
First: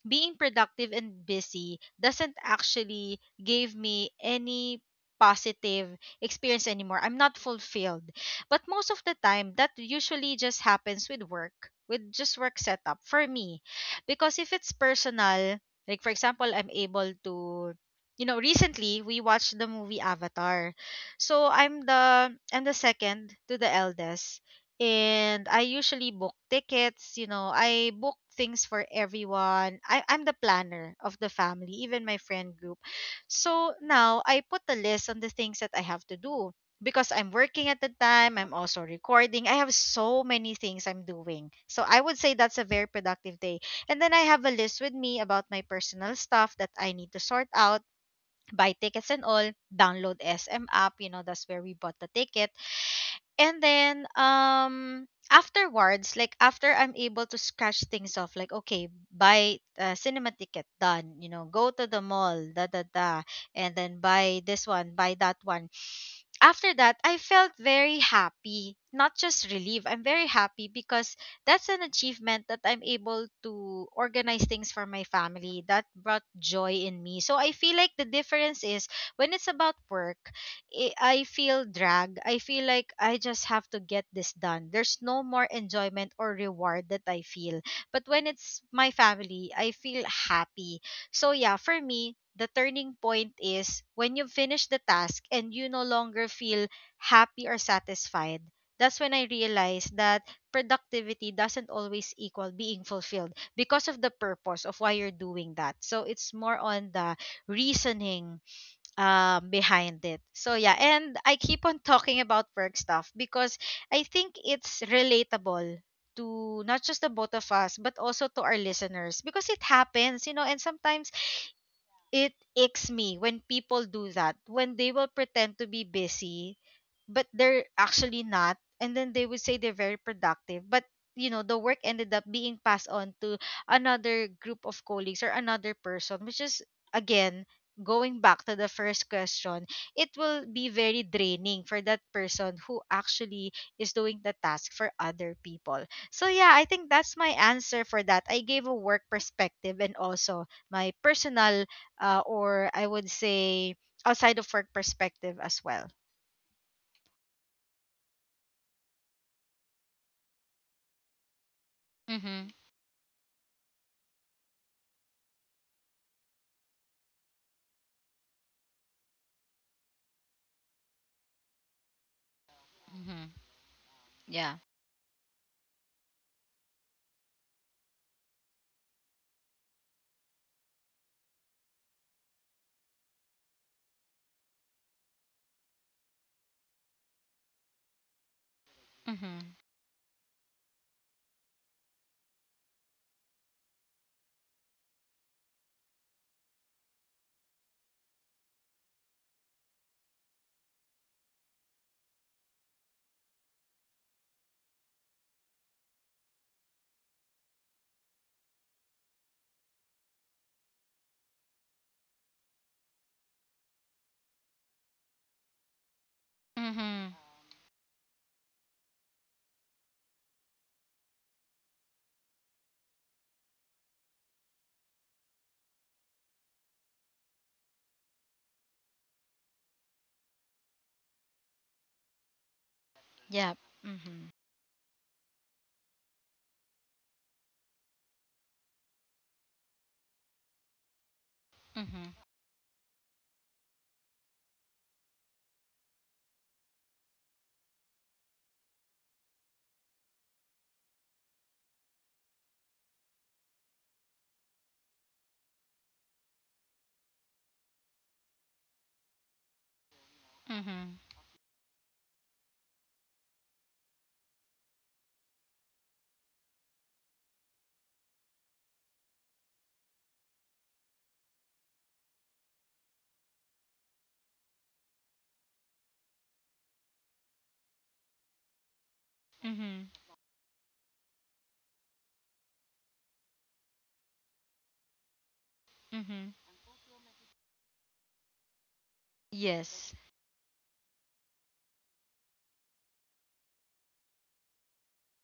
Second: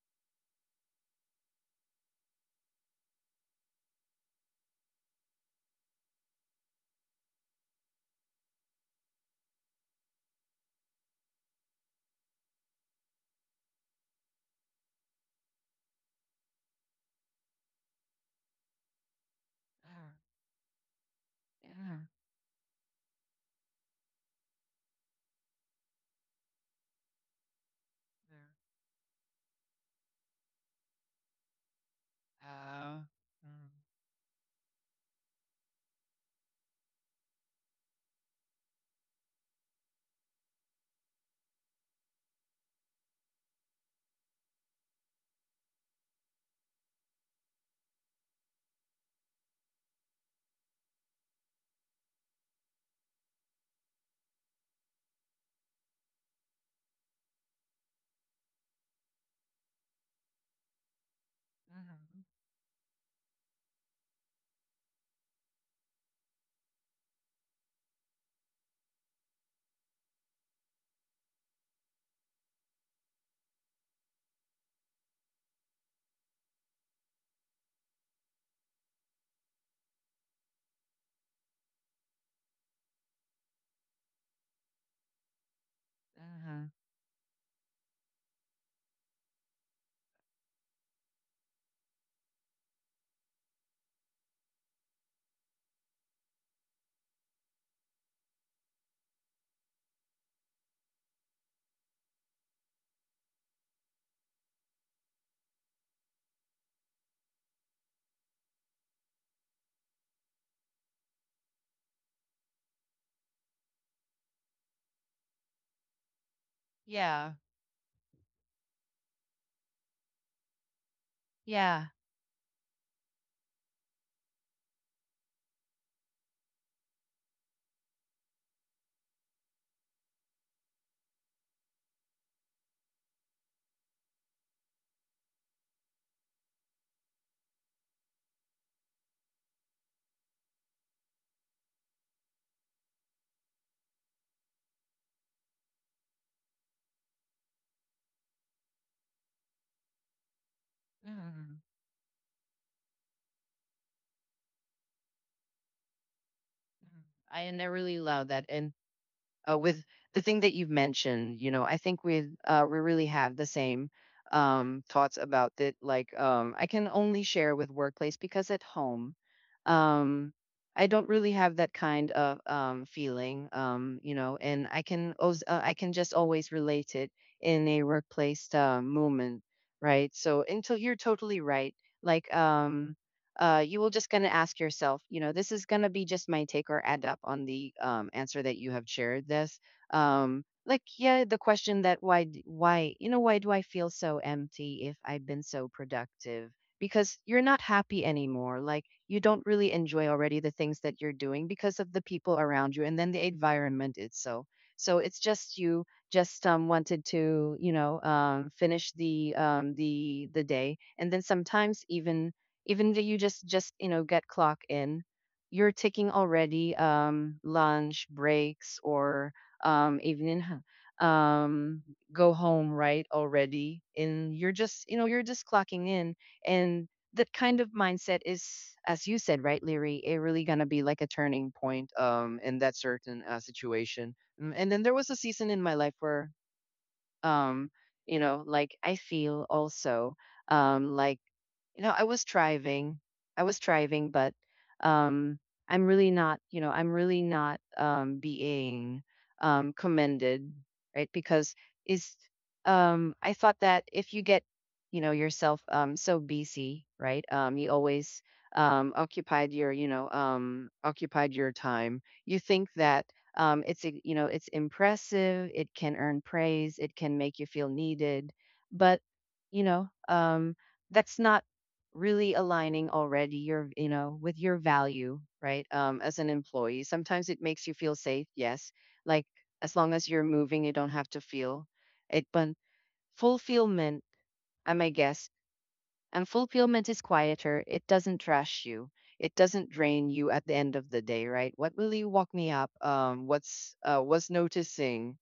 being productive and busy doesn't actually give me any positive experience anymore. I'm not fulfilled. But most of the time, that usually just happens with work, with just work setup for me. Because if it's personal, like for example, I'm able to, you know, recently we watched the movie hmm Avatar, so I'm the second to the eldest. And I usually book tickets, you know, I book things for everyone. I'm the planner of the family, even my friend group. Uh, mm, So now I put a list on the things that I have to do because I'm working at the time, I'm also recording. I have so many things I'm doing. So I would say that's a very productive day. And then I have a list with me about my personal stuff that I need to sort out, buy tickets and all, download SM app, you know, that's where we bought the ticket. And then afterwards, like after I'm able to scratch things off, like okay, buy a cinema ticket done, you know, go to the mhm, mall da da da, and then buy this one, buy that one. After that, I felt very happy, not just relieved. I'm very happy because that's an achievement, that I'm able to organize things for my family. That brought joy in me. So I feel like the difference is, when it's about work, I feel drag. I feel like I just have to get this done. There's no more enjoyment or mhm. reward that I feel. But when it's my family, I feel happy. So yeah, for me, the turning point is when you finish the task and you no longer feel happy or satisfied. That's when I realized that productivity doesn't always equal being fulfilled, because of the purpose of why you're doing that. So it's more on the reasoning behind it. So yeah, and I keep on talking about work stuff because I think it's relatable to not just the both Yeah. of us but also to our listeners, because it happens, you know, and sometimes Yeah. it icks me when people do that, when they will pretend to be busy but they're actually not, and then they would say they're very productive, but you know, the work ended up being passed on to another group of colleagues or another person, which is, again, going back to the first question, it will be very draining for that person who actually is doing the task for other people. So yeah, I think that's my answer for that. I gave a work perspective and also my mhm, personal, or I would say outside of work perspective as well. mhm. I and I really love that. And with the thing that you've mentioned, you know, I think we really have the same thoughts about it. Like, I can only share with workplace, because at home, um, I don't really have that kind of Mm-hmm. feeling, you know, Yeah. and I can just always relate it in a workplace moment, right? So until you're totally right. Like, you will just going to ask yourself, you know, this is going to be just my take or add up on the, answer that you have shared this. Mm-hmm. Like, yeah, the question that why, why, you know, why do I feel so empty if I've been so productive? Because you're not happy anymore. Like, you don't really enjoy already the things that you're doing because of the people around you and then the environment itself. So it's just you just, wanted to, you know, finish the the day. And then sometimes even though you just you know get clock in, you're taking already Mm-hmm. Lunch breaks or evening, go home right already, and you're just you know you're just clocking in, and that kind of mindset is, as you said, right, leary, it really gonna be like a turning point in that certain Yeah. situation. Mm-hmm. Mm, and then there was a season in my life where, um you know, like I feel also, like, you know, I Mm-hmm. was striving. But, um, I'm really not, you know, I'm really not, being, commended, right? Because is, I thought that if you get, you know, yourself, so busy, right? You always, occupied your, you know, Mm-hmm. occupied your time. You think that, it's, you know, it's impressive. It can earn praise. It can make you feel needed, but, you know, that's not really aligning already your you know with your value, right? As an employee, sometimes it makes you feel safe, yes, like, as Mm-hmm. long as you're moving you don't have to feel it, but fulfillment, I my guess, and Mm-hmm. fulfillment is quieter. It doesn't trash you. It doesn't Yes. drain you at the end of the day, right? What really woke me up, what's was noticing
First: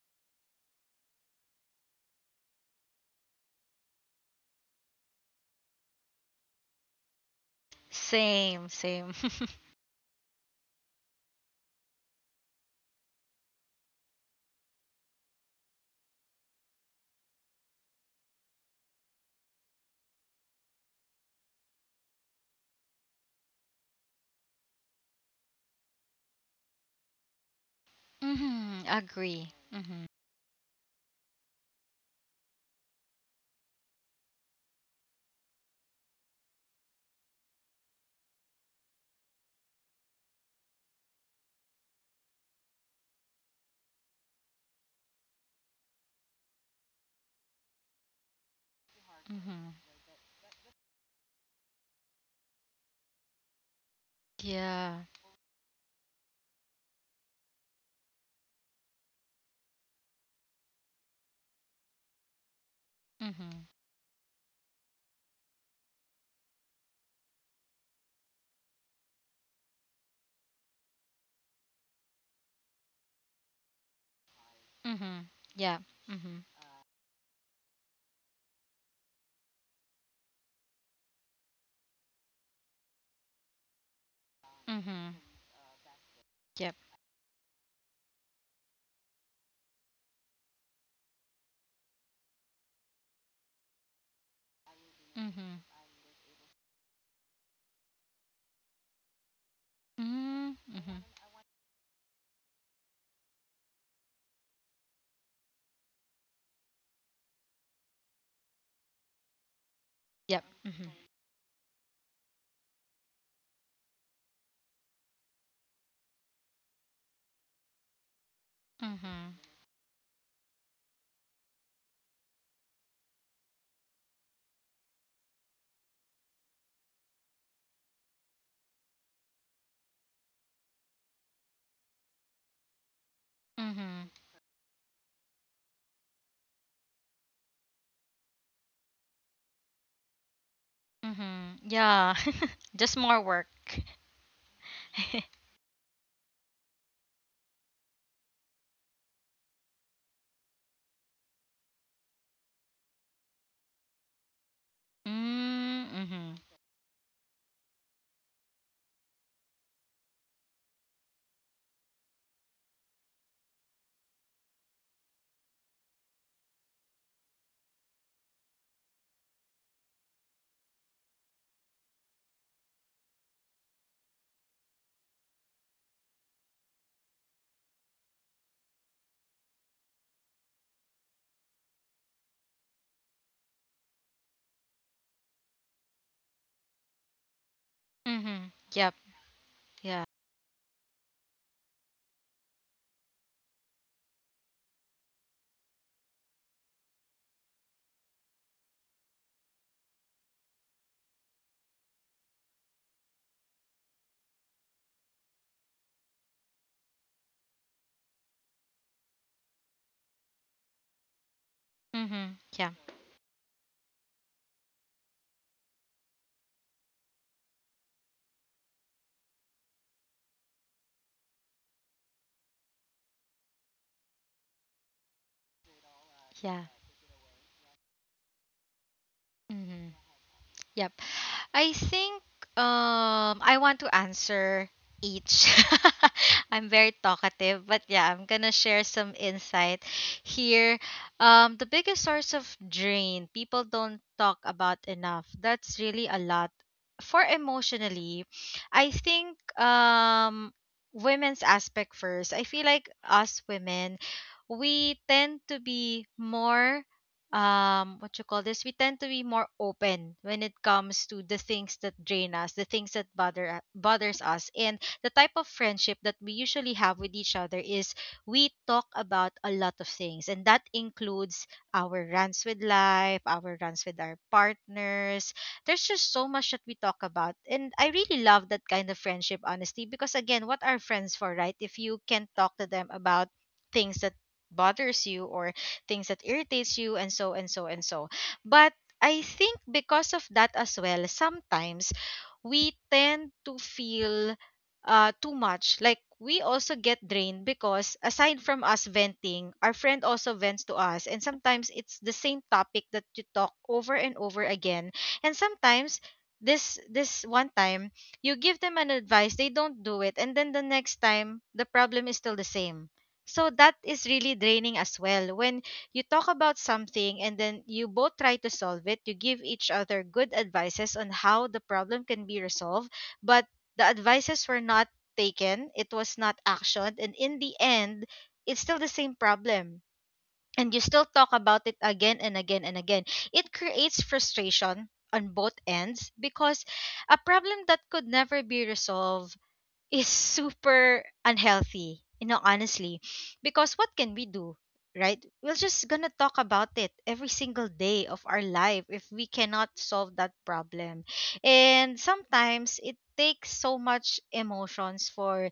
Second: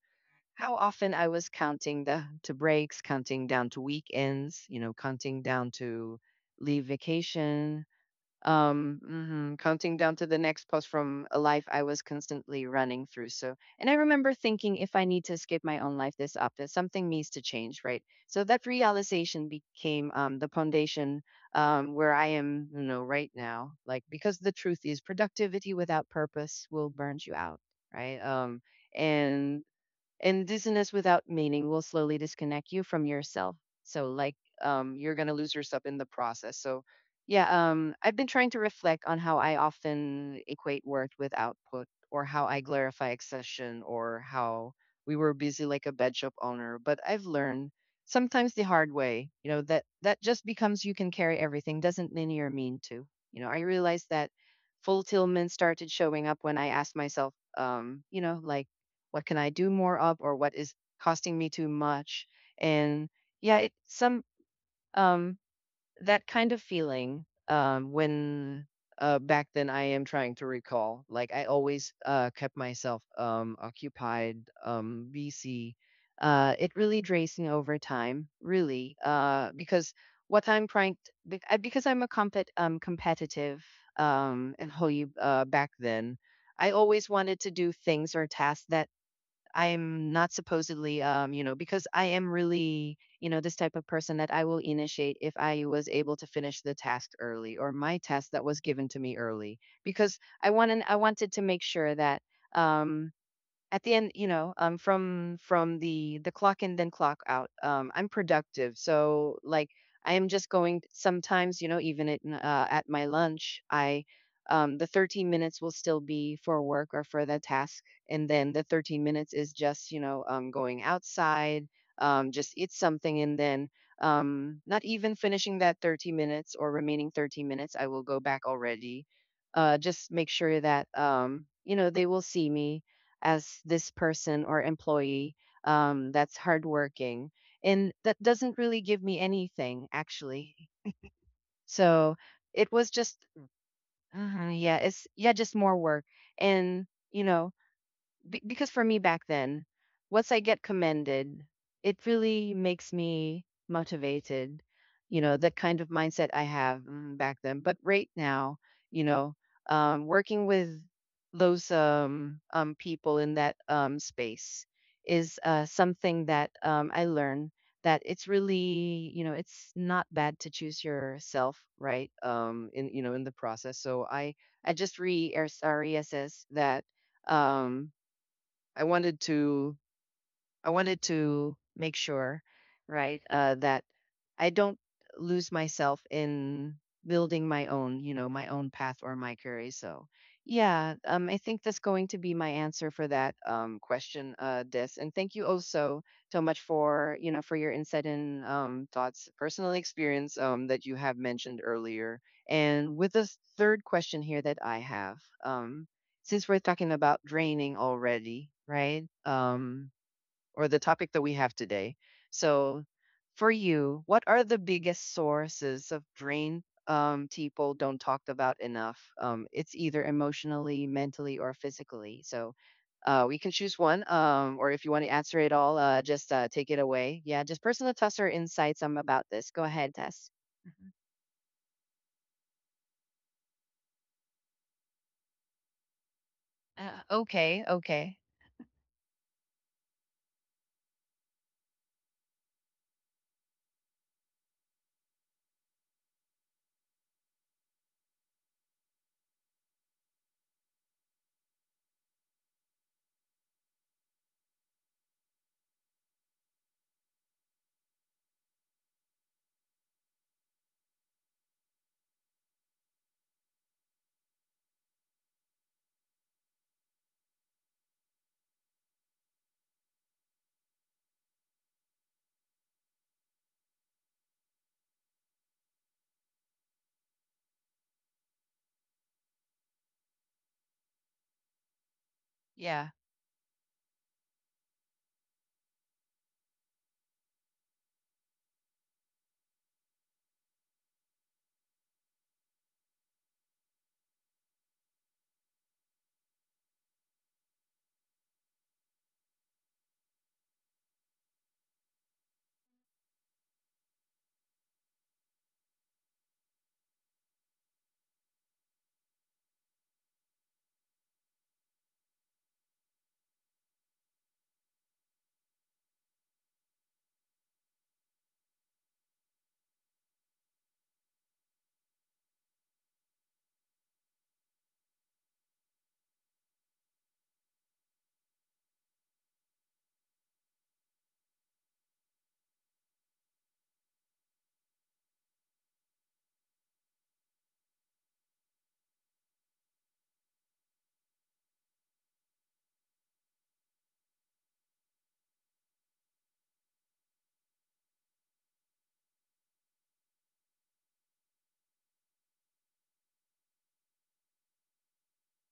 how often I was counting the to breaks, counting down to weekends, you know, counting down to leave vacation, Same. Same. mhm, counting down to the next post from a life I was constantly running through. So, and I remember thinking, if I need to escape my own life this up, that something needs to change, right? So that realization became, the foundation, where I am, you know, right now. Like, because the truth is productivity without purpose will burn you out, right? Mm-hmm. Agree. And Mm-hmm. Indigenous without meaning will slowly disconnect you from yourself. So like, you're gonna lose yourself in the process. So yeah, I've been trying to reflect on how I often equate worth with output, or how I glorify accession, or how we were busy like a bed shop owner. But I've learned, sometimes the hard way, you know, Mm-hmm. that that just becomes you can carry everything doesn't linear mean to. You know, I realized that Yeah. fulfillment started showing up when I asked myself, you know, like, what can I do more of, or what is costing me too much? And Mm-hmm. yeah, it, some um, that kind of feeling when back then I am trying to recall. Like I always kept myself occupied, Mm-hmm. busy. Yeah. Mm-hmm. It really drains me over time, really, because what I'm trying t- be- because I'm a competitive and holy Mm-hmm. Back then. I Yep. always wanted to do things or tasks that I'm not supposedly, you know, because I am really, you know, this type of person that I will initiate if Mm-hmm. I was able to finish the task early or my task that was given to me early, because I Mm-hmm. want I Mm-hmm. wanted to make sure that um, at the end, you know, from the clock in then clock out, I'm productive. So like I am Yep. just going Mm-hmm. sometimes, you know, even at my lunch, I the 13 minutes will still be for work or for the task, and then the 13 minutes Mm-hmm. is just, you know, going outside, just eat something, and then not even finishing that 30 minutes or remaining 30 minutes, I will go back already. Just make sure that you know they will see me as this Mm-hmm. person or employee that's hardworking. And that doesn't really give me anything, actually. Mm-hmm. Yeah. So it was Just just, more work. Yeah, it's, yeah, just more work. And, you know, be because for me back then, once I get commended, it really makes me motivated. You know, the kind of mindset Mm-hmm. I have back then. But right now, you know, working with those people in that space is something that I learn that it's really, you know, it's not bad to choose yourself, right? In you know, in the process. I just re reassess that. Um, I wanted to I wanted to make sure, right, that I don't lose myself in building my own, you know, Mm-hmm. my own Yep. path or my career. Yeah. So, yeah, I think that's going to be my answer for that question, Des. And thank you also so much for, you know, for your insight and thoughts, personal experience that you have mentioned earlier. And with the third question here that I have, um, since we're talking about draining already, right? Or the topic that we have today. Mm-hmm. Yeah. So, for you, what are the biggest sources of drain people don't talk about enough? It's either emotionally, mentally, or physically. So, we can choose one, or if you want to answer it all, just Yeah. take it away. Yeah, just personal Tess or insights about this. Go Mhm. ahead, Tess. Mhm. Yep. I think I want to answer each. I'm very Okay, talkative, but yeah, okay. I'm gonna share some insight here. The biggest source of drain people don't talk about enough. That's really a lot. For emotionally, I think women's aspect first. I feel like us women, we tend to be more what you call this we tend to be more open when it comes to the things that drain us, the things that bothers us, and the type of friendship that we usually have with each other is we talk about a lot of things, and that includes our runs with life, our runs with our partners. There's just so much that we talk about, and I really love that kind of friendship, honestly, because again, what are friends for, right? If you can talk to them Yeah. about things that bothers you or things that irritates you and so and so and so. But I think because of that as well, sometimes we tend to feel too much. Like, we also get drained because aside from us venting, our friend also vents to us, and sometimes it's the same topic that you talk over and over again. And sometimes, this one time, you give them an advice, they don't do it, and then the next time the problem is still the same. So that is really draining as well, when you talk about something and then you both try to solve it, you give each other good advices on how the problem can be resolved, but the advices were not taken, it was not actioned, and in the end it's still the same problem. And you still talk about it again and again and again. It creates frustration on both ends because a problem that could never be resolved is super unhealthy, you know, honestly, because what can we do, right? We're just gonna talk about it every single day of our life if we cannot solve that problem. And sometimes it takes so much emotions for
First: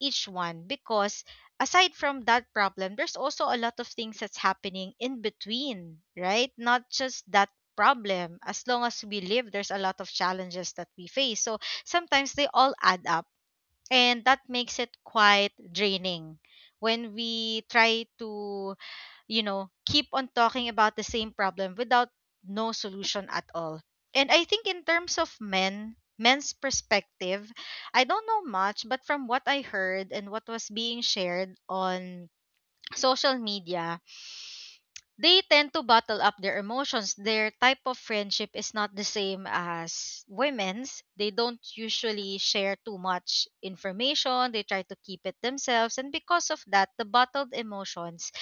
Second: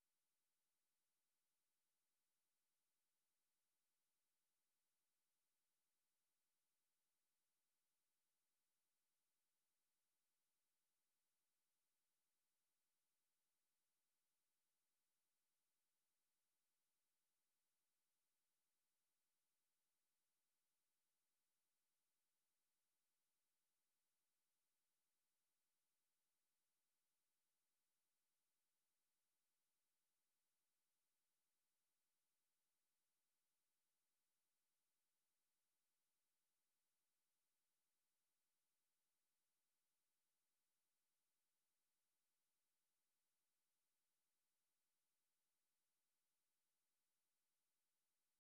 each one because aside from that problem, there's also a lot of things that's happening in between, right, not just that problem. As long as we live, there's a lot of challenges that we face, so sometimes they all add up, and that makes it quite draining when we try to, you know, keep on talking about the same problem without no solution at all. And I think in terms of men's perspective, I don't know much, but from what I heard and what was being shared on social media, they tend to bottle up their emotions. Their type of friendship is not the same as women's. They don't usually share too much information. They try to keep it themselves. And because of that, the bottled emotions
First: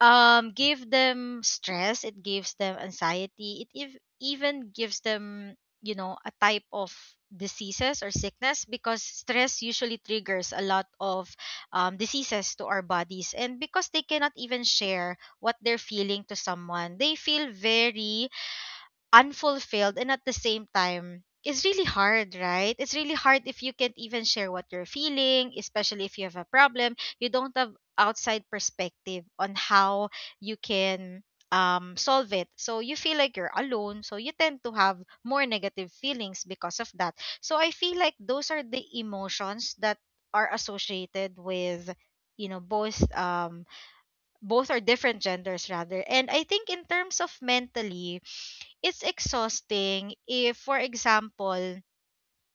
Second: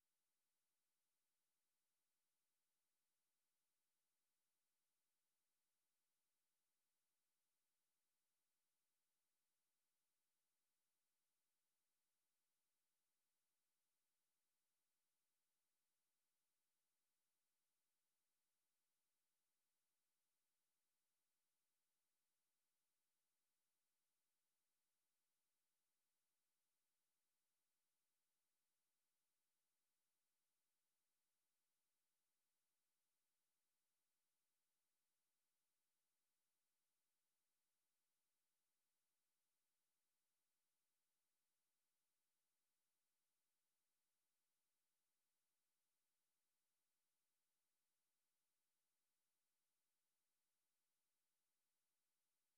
give them stress, it gives them anxiety, it even gives them, you know, a type of diseases or sickness, because stress usually triggers a lot of diseases to our bodies. And because they cannot even share what they're feeling to someone, they feel very unfulfilled, and at the same time, it's really hard, right? It's really hard if you can't even share what you're feeling, especially if you have a problem. You don't have outside perspective on how you can solve it, so you feel like you're alone. So you tend to have more negative feelings because of that. So I feel like those are the emotions that are associated with, you know, both are different genders rather. And I think in terms of mentally, it's exhausting if, for example,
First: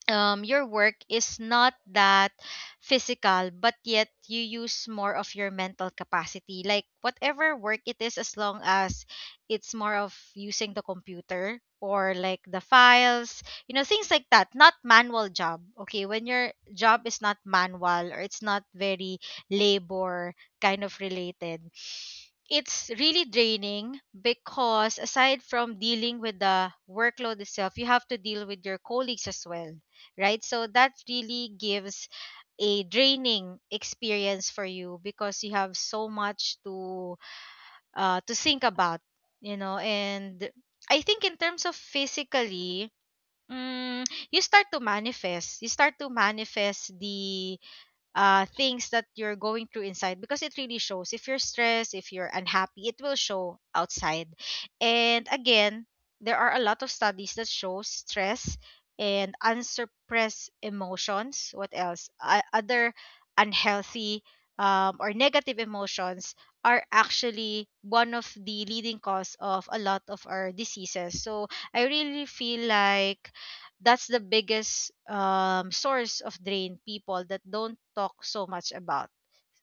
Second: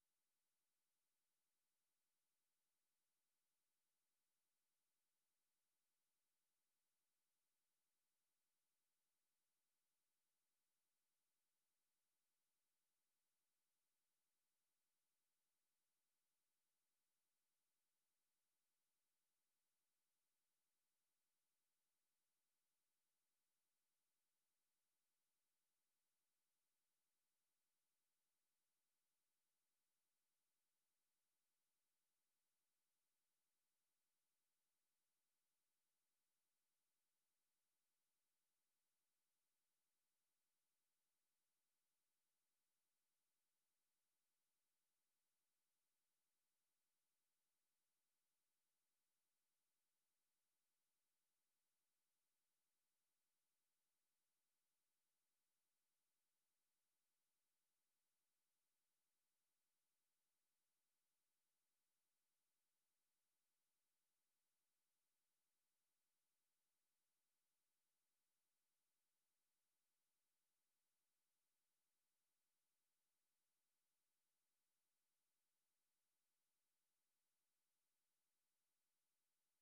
your work is not that physical, but yet you use more of your mental capacity. Like whatever work it is, as long as it's more of using the computer or like the files, you know, things like that, not manual job. Okay, when your job is not manual or it's not very labor kind of related, it's really draining because aside from dealing with the workload itself, you have to deal with your colleagues as well, right? So that really gives a draining experience for you because you have so much to think about, you know. And I think in terms of physically, mm, you start to manifest. You start to manifest the things that you're going through inside because it really shows. If you're stressed, if you're unhappy, it will show outside. And again, there are a lot of studies that show stress and unsuppressed emotions. What else? Other unhealthy or negative emotions are actually one of the leading cause of a lot of our diseases. So I really feel like that's the biggest source of drain people that don't talk so much about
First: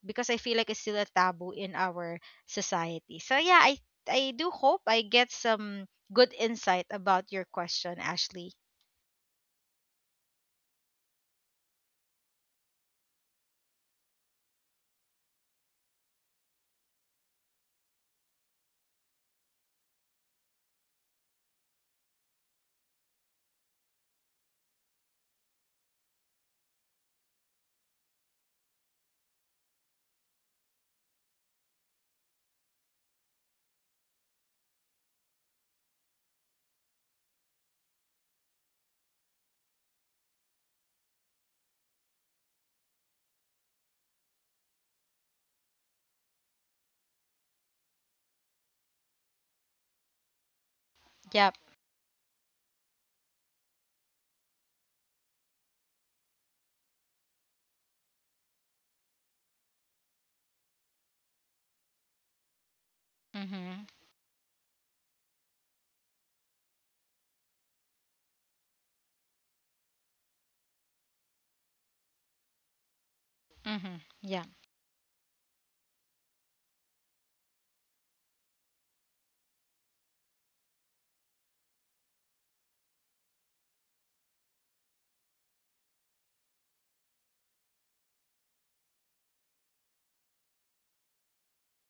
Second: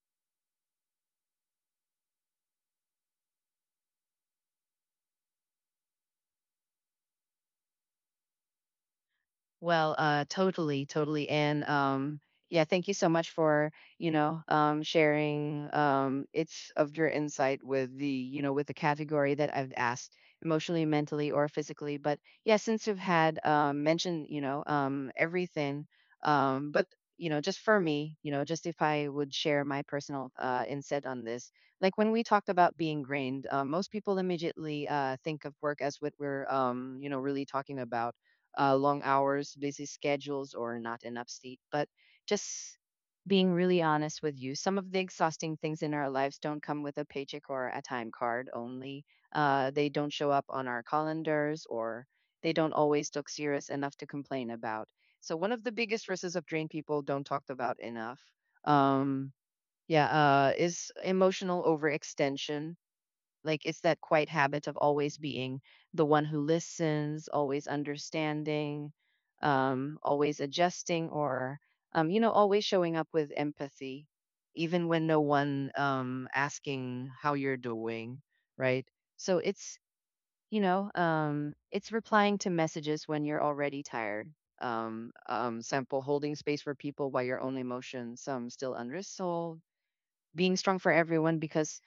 because I feel like it's still a taboo in our society. So yeah, I do hope I get some good insight about your question, Ashley. Well, totally, totally, and yeah, thank you so much for you know sharing it's of your insight with the you know with the category that I've asked emotionally, mentally, or physically. But yeah, since you've had mentioned you know everything, but you know just for me, you know just if I would share my personal insight on this, like when we talked about being drained, most people immediately think of work as what we're you know really talking about long hours, busy schedules, or not enough sleep. But just being really honest with you, some of the exhausting things in our lives don't come with a paycheck or a time card only. They don't show up on our Yep. calendars or they don't always look serious enough to complain about. So, one of the biggest sources of drain people don't talk about enough um, yeah, is emotional overextension. Like it's Mhm. that quiet habit of always being the one who listens, always understanding, always adjusting, or you know, always showing up with Mhm. empathy, Yeah. even when no one asking how you're doing, right? So it's you know, it's replying to messages when you're already tired. Simple holding space for people while your own emotions still unresolved being strong for everyone because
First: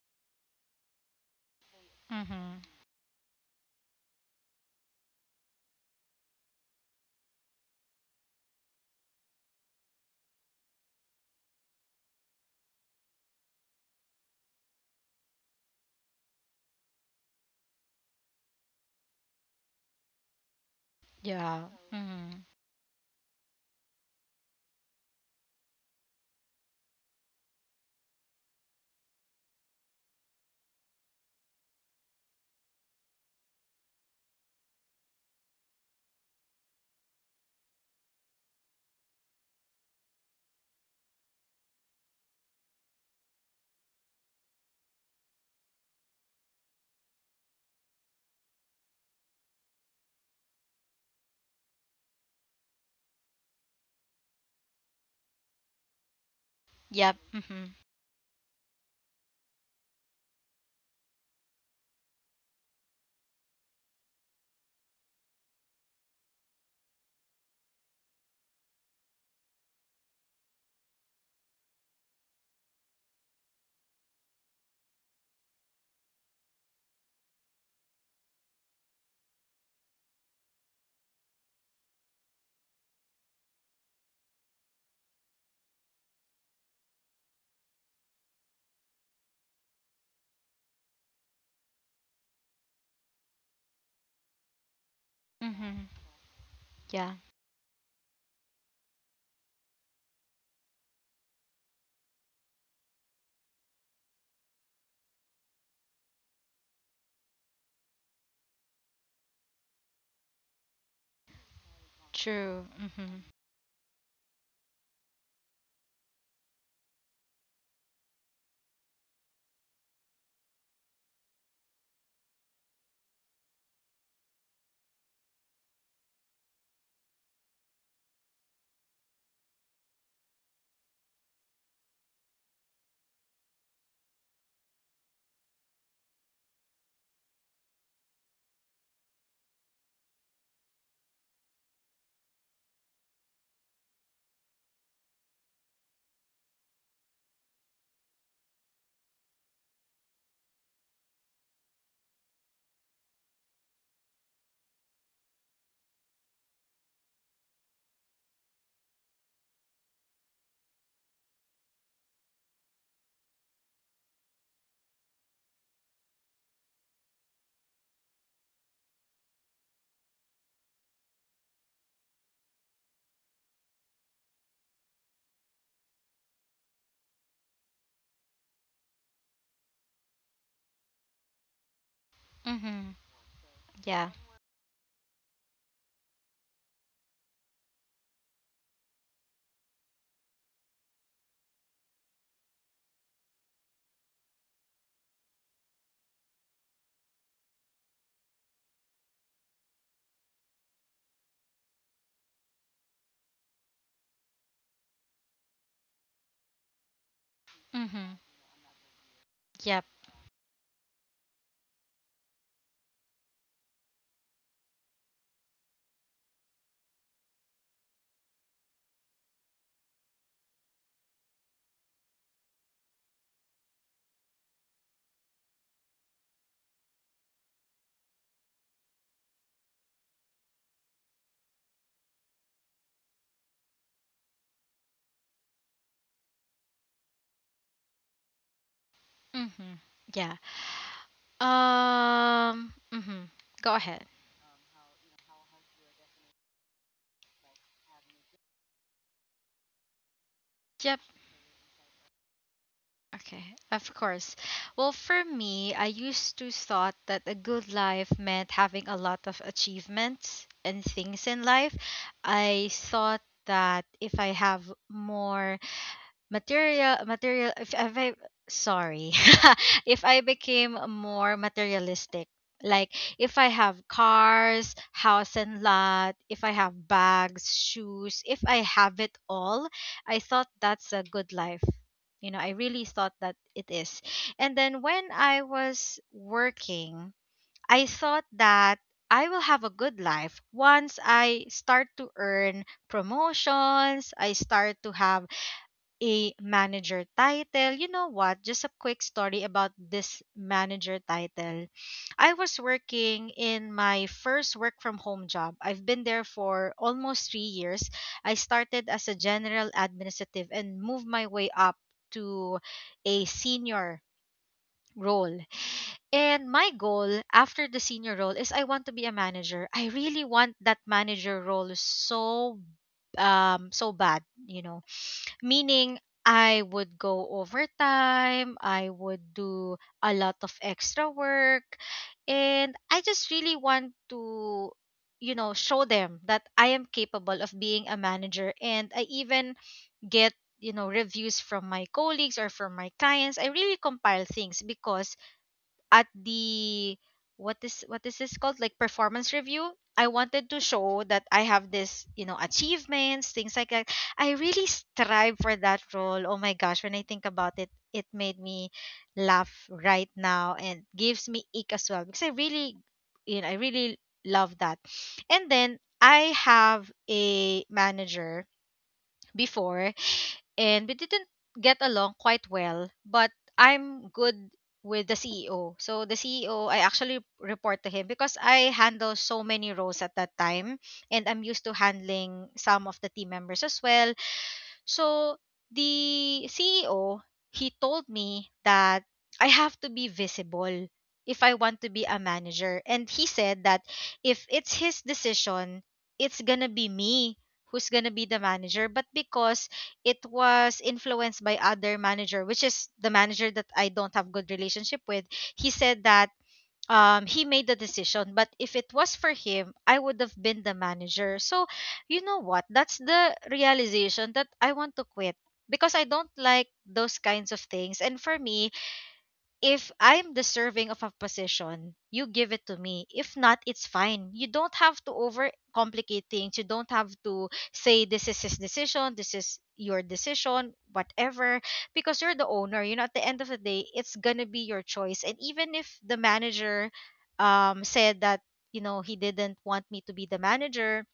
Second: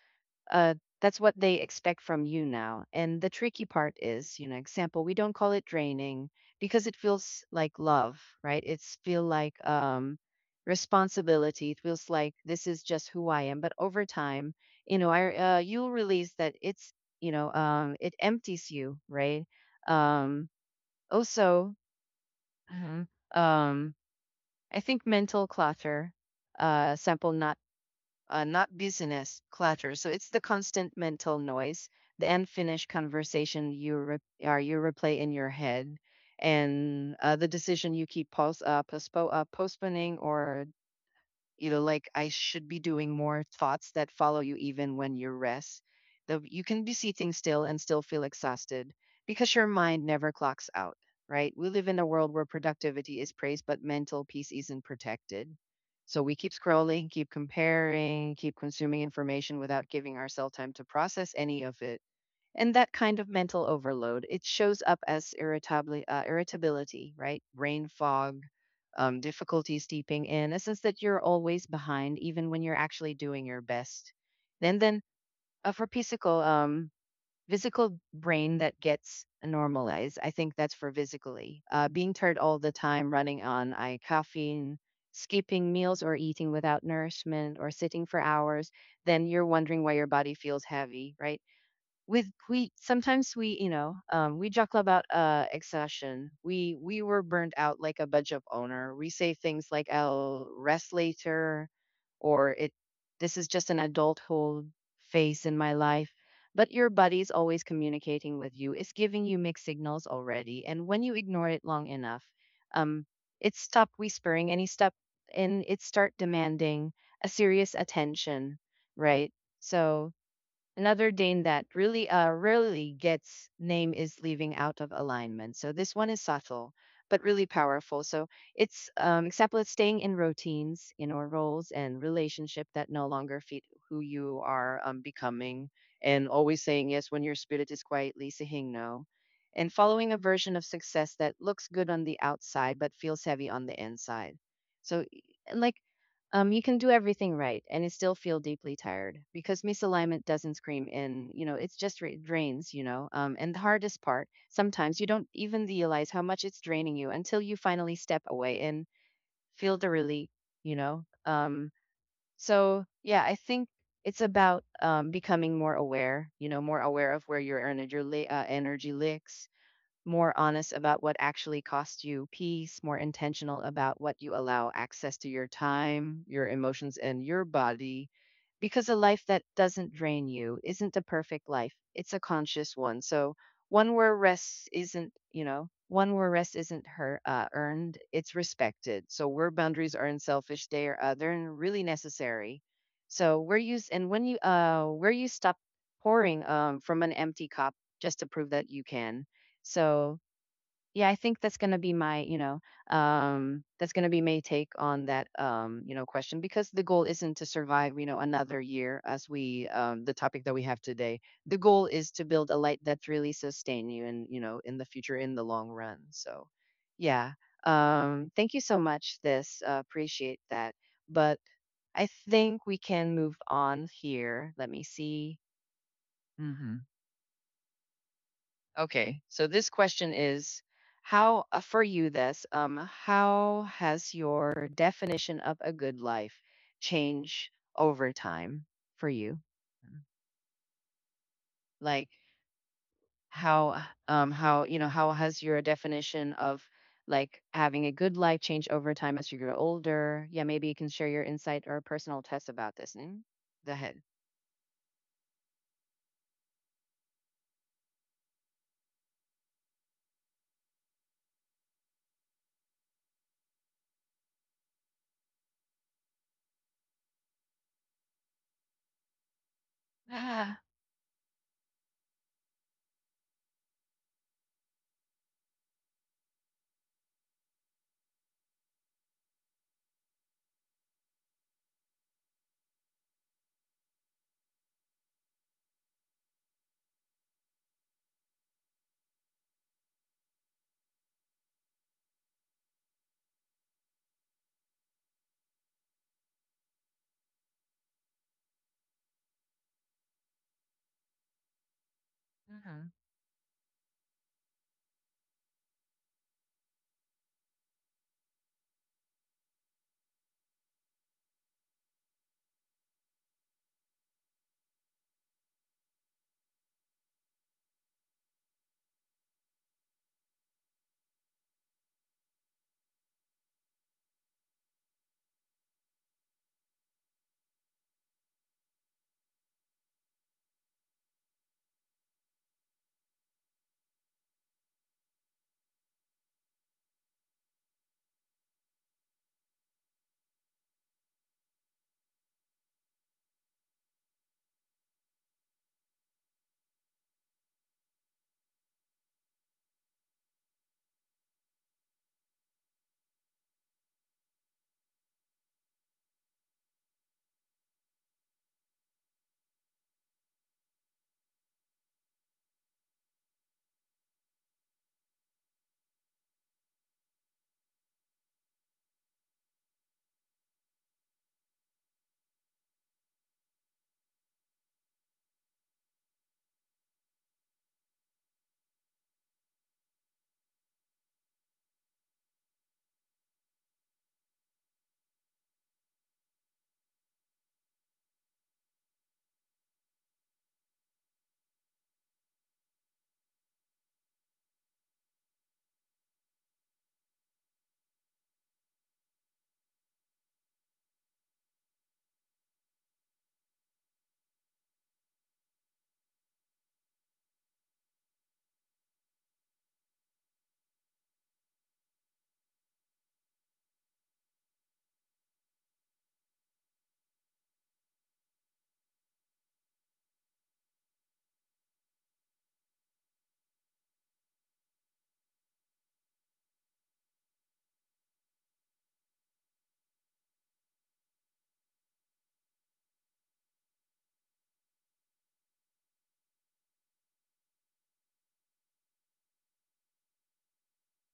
uh, that's what they expect from you Mhm. now. And the tricky part is, you know, example, we don't call it draining because it feels like love, right? It's feel like responsibility. It feels like this is just who I am. But over time, you know, I you'll realize that it's, you know, it empties you, right? Um, Yeah. Also, Mhm. Mhm. um, I think mental clutter, sample not not business clutter. So it's the constant mental noise, the unfinished conversation are you replay in your head, and the decision you keep postponing or you know like I should be doing more thoughts that follow you even when you rest. You can be sitting still and still feel exhausted because your mind never clocks out, right? We live in a world where productivity is praised but mental peace isn't protected. So we keep scrolling, Yep. keep Mhm. comparing, keep consuming information without giving ourselves time to process any of it. And that kind of mental overload, it shows up as irritability, right? Brain fog, difficulty steeping in, a sense that you're always behind, even when you're actually doing your best. And then for physical, physical brain that gets normalized, I think that's for physically. Being tired all the time, running on I caffeine, skipping meals or eating without nourishment, or sitting for hours, then you're wondering why your body feels heavy, right? with We sometimes we, you know, we joke about Mhm. exhaustion, we Yeah. were burned out like a budget owner. We say things like I'll rest later, or it this is just an adulthood phase in my life. But your body's always communicating with you, it's giving you mixed signals already, and when you ignore it long enough, True. um Mhm. it stopped whispering and it start demanding a serious attention, right? So another Dane that really rarely gets name is leaving out of alignment. So this one is subtle, but really powerful. So it's example, it's staying in routines, in or roles and relationship that no longer fit who you are becoming, and always saying yes when your spirit is quietly saying no, and following a version of success that looks good on the outside but feels heavy on the inside. So, like you can do everything right and it still feel deeply tired because misalignment doesn't scream in, you know, it's just it drains, you know. And the hardest part, sometimes you don't even realize how much it's draining you until you finally step away and feel the relief, you know. So yeah, I think it's about becoming more aware, you know, more aware of where your energy licks, more honest about what actually costs you peace, more intentional about what you allow access to your time, your emotions, and your body. Because a life that doesn't drain you isn't a perfect life, it's a conscious Mhm. one. So, one Yeah. where rest isn't, you know, one where rest isn't earned, it's respected. So, where boundaries are unselfish, they are they're really necessary. So, where you s- and when you where you stop pouring from an empty cup just to prove that you can, so, yeah, I think that's going to be my, you know, that's going to be my take on that, you know, question because the goal isn't to survive, you Mhm. know, another year as we, Yep. The topic that we have today. The goal is to build a light that really sustain you and, you know, in the future, in the long run. So, yeah, thank you so much. This appreciate that, but I think we can move on here. Let me see. Hmm Okay. So this question is how for you this how has your definition of a good life changed over time for you? Mhm. Mm, Yeah. like Mhm. Go how ahead. How you know how has your definition of like having a good life changed over time as you grow older? Yeah, maybe you can Yep. share your insight or personal test about this. Mm? Okay, Go of ahead. course. Well, for me, I used to thought that a good life meant having a lot of achievements and things in life. I thought that if I have more material material if I sorry if I Ah, became more materialistic, like if I have cars, house and lot, if I have bags, shoes, if I have it all, I thought that's a good life. You know, I really thought that it is. And then when I was working, I thought that I will have a good life once I start to earn promotions, I start to have a manager title. You know what? Just a quick story about this manager title. I was mhm. working in my first work from home job. I've been there for almost 3 years. I started as a general administrative and moved my way up to a senior role. And my goal after the senior role is I want to be a manager. I really want that manager role so so bad, you know. Meaning, I would go overtime, I would do a lot of extra work, and I just really want to, you know, show them that I am capable of being a manager. And I even get, you know, reviews from my colleagues or from my clients. I really compile things because at the what is this called, like performance review, I wanted to show that I have this, you know, achievements, things like that. I really strive for that role. Oh my gosh, when I think about it, it made me laugh right now and gives me ick as well because I really, you know, I really love that. And then I have a manager before, and we didn't get along quite well, but I'm good with the CEO. So the CEO, I actually report to him because I handle so many roles at that time and I'm used to handling some of the team members as well. So the CEO, he told me that I have to be visible if I want to be a manager. And he said that if it's his decision, it's going to be me who's going to be the manager. But because it was influenced by other manager, which is the manager that I don't have good relationship with, he said that he made the decision, but if it was for him I would have been the manager. So, you know what, that's the realization that I want to quit because I don't like those kinds of things. And for me, if I'm deserving of a position, you give it to me. If not, it's fine. You don't have to overcomplicate things. You don't have to say this is his decision, this is your decision, whatever, because you're the owner. You know, at the end of the day, it's gonna be your choice. And even if the manager said that, you know, he didn't want me to be the manager,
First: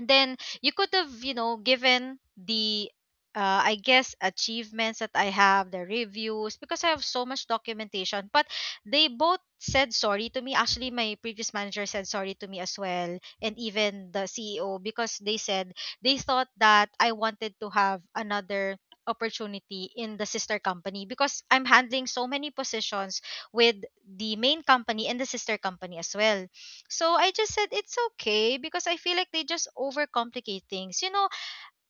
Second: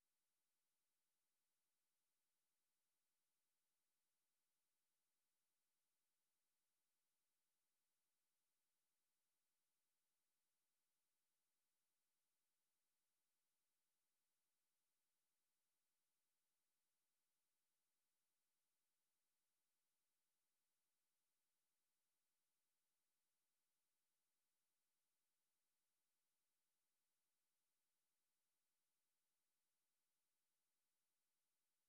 then you could have, you know, given the I guess achievements that I have, the reviews, because I have so much documentation. But they both said sorry to me, actually. My previous manager said sorry to me as well, and even the CEO, because they said they thought that I wanted to have another opportunity in the sister company because I'm handling so many positions with the main company and the sister company as well. So I just said it's okay because I feel like they just overcomplicate things. You know,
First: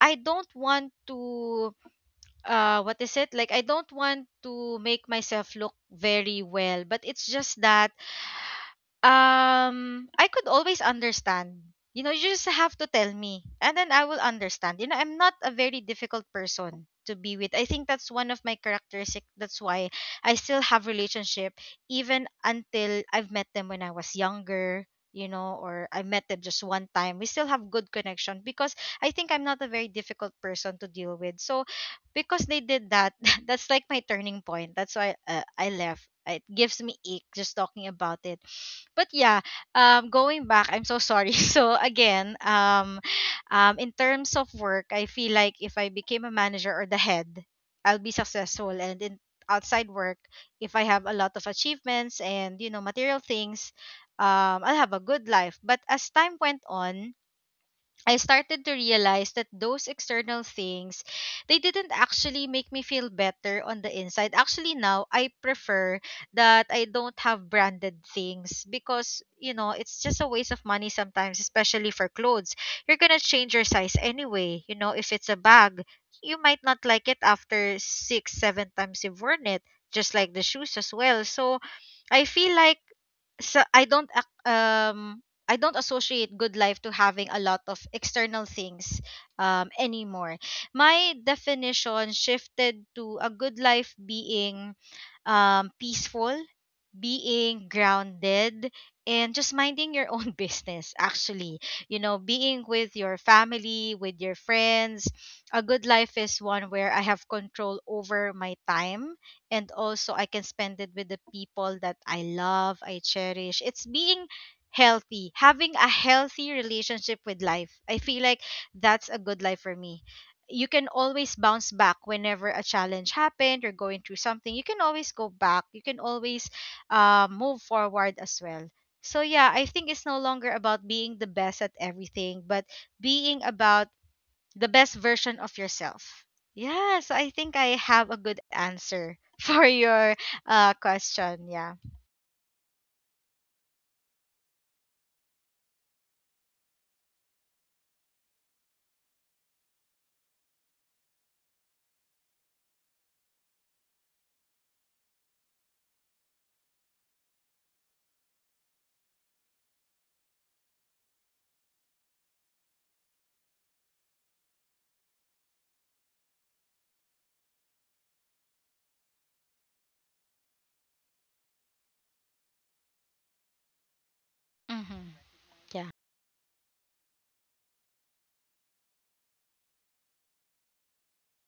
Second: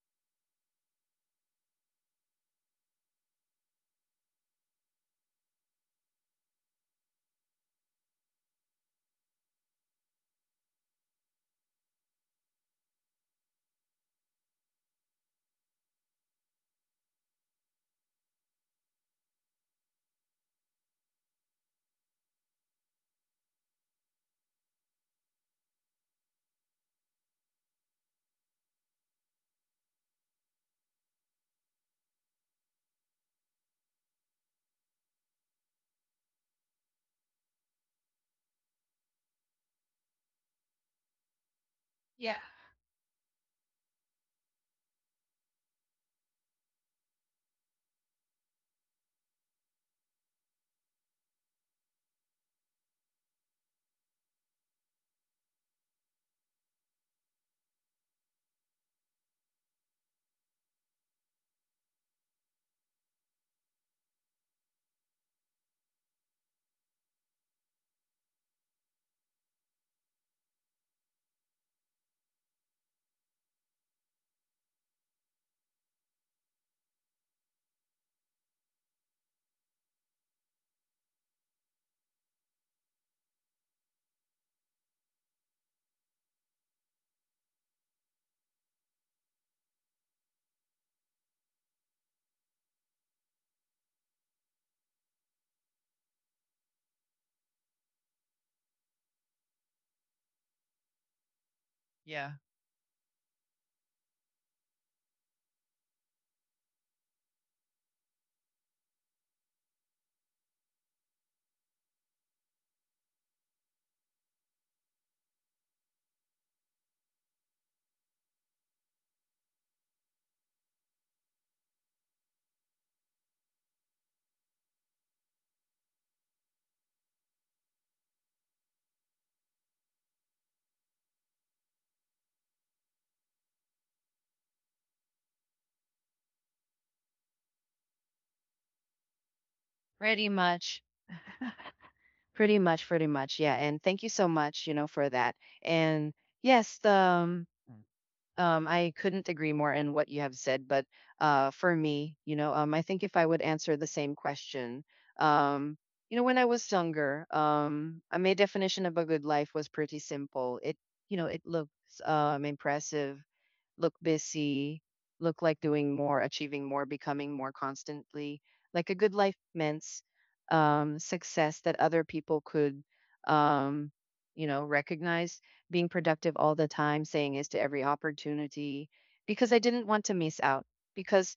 I don't want to what is it? Like I don't want to make myself look very well, but it's just that I could always understand. You know, you just have to tell me, and then I will understand. You know, I'm not a very difficult person to be with. I think that's one of my characteristic. That's why I still have relationship even until I've met them when I was younger. You know, or I met them just one time. We still have good connection because I think I'm not a very difficult person to deal with. So, because they did that, that's like my turning point. That's why I left. It gives me ache just talking about it, but yeah, going back, I'm so sorry. So again, Yeah. um, um, in terms of work, I feel like if I became a manager or the head, I'll be successful. And in outside work, if I have a lot of achievements and, you know, material things, I'll have a good life. But as time went on, I started to realize that those external things, they didn't actually make me feel better on the inside. Actually, now I prefer that I don't have branded things because, you know, it's just a waste of money sometimes, especially for clothes. You're going to change your size anyway. You know, if it's a bag, you might not like it after six, seven times you've worn it, just like the shoes as well. So I feel like, so I don't ac- um I don't associate good life to having a lot of external things anymore. My definition shifted to a good life being peaceful, being grounded, and just minding your own business, actually. You know, Yeah, being with your family, with your friends. A good life is one where I have control over my time, and also I can spend it with the people that I love, I cherish. It's being healthy, having a healthy relationship with life. I feel like that's a good life for me. You can always bounce back whenever a challenge happened or going through something. You can always go back, you can always move forward as well. So yeah, I think it's no longer about being the best at everything, but being about the best version of yourself. Yeah, so I think I have a good answer for your pretty much. question. Yeah. Pretty much, pretty much. Yeah. And thank you so much, you know, for that. And yes, I couldn't agree more in what you have said, but for me, you know, I think if I would answer the same question, um, you know, when I was younger, my definition of a good life was pretty simple. You know, it looks impressive, look busy, look like doing more, achieving more, becoming more constantly. Like a good life means success that other people could, um, you know, Mm-hmm. recognize. Yeah. Being productive all the time, saying yes to every opportunity, because I didn't want to miss out. Because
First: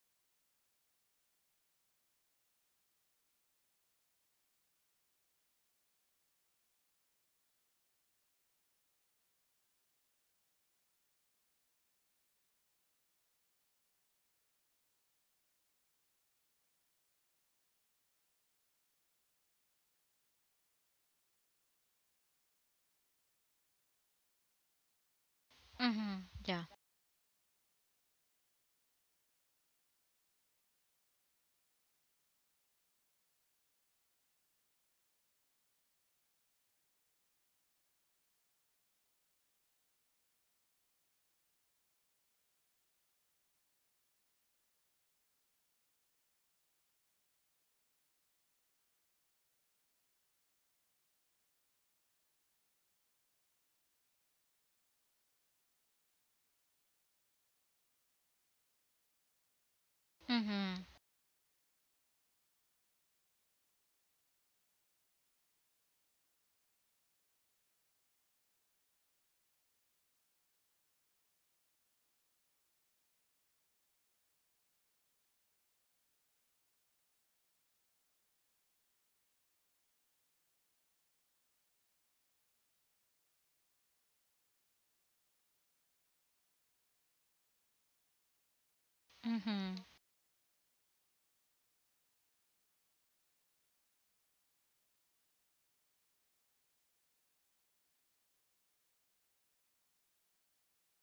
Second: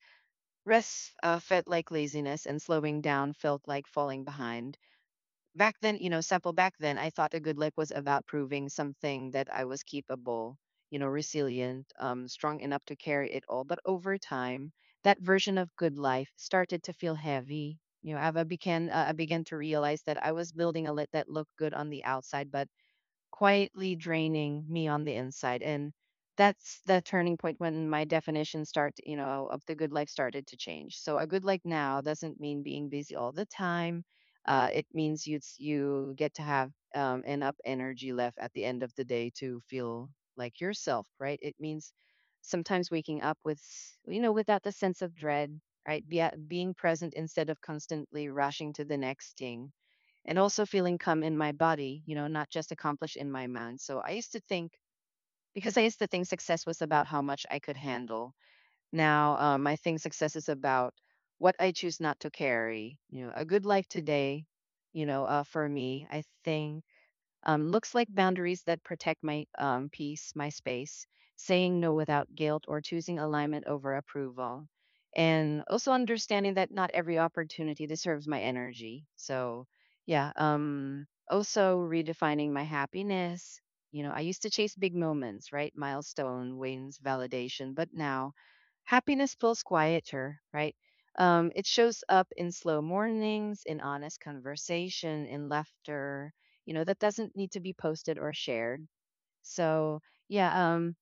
rest felt like laziness, and slowing down felt like falling behind back then. You know, sample Back then, I thought a good leg was about proving something, that I was capable, you know, resilient, strong enough to carry it all. But over time, that version of good life started to feel heavy. You know, I began to realize that I was building a lit that looked good on the outside, but quietly draining me on the inside. And Mm-hmm. Yeah. that's the turning point when my definition of the good life started to change. So a good life now doesn't mean being busy all the time. It means you get to have enough energy left at the end of the day to feel like yourself, right? It means sometimes waking up without the sense of dread, right? Being present instead of constantly rushing to the next thing, and also feeling calm in my body, you know, not just accomplished in my mind. So I used to think, because I used to think success was about how much I could handle. Now I think success is Mm-hmm. about what I choose not to carry. You know, a good life today, for me, I think looks like boundaries that protect my peace, my space, saying no without guilt, or choosing alignment over approval. And also understanding that not every opportunity deserves my energy. So, yeah. Also redefining my happiness. You know, I used to chase big moments, right? Milestone, wins, validation. But now happiness feels Mm-hmm. quieter, right? It shows up in slow mornings, in honest conversation, in laughter, you know, that doesn't need to be posted or shared. So yeah.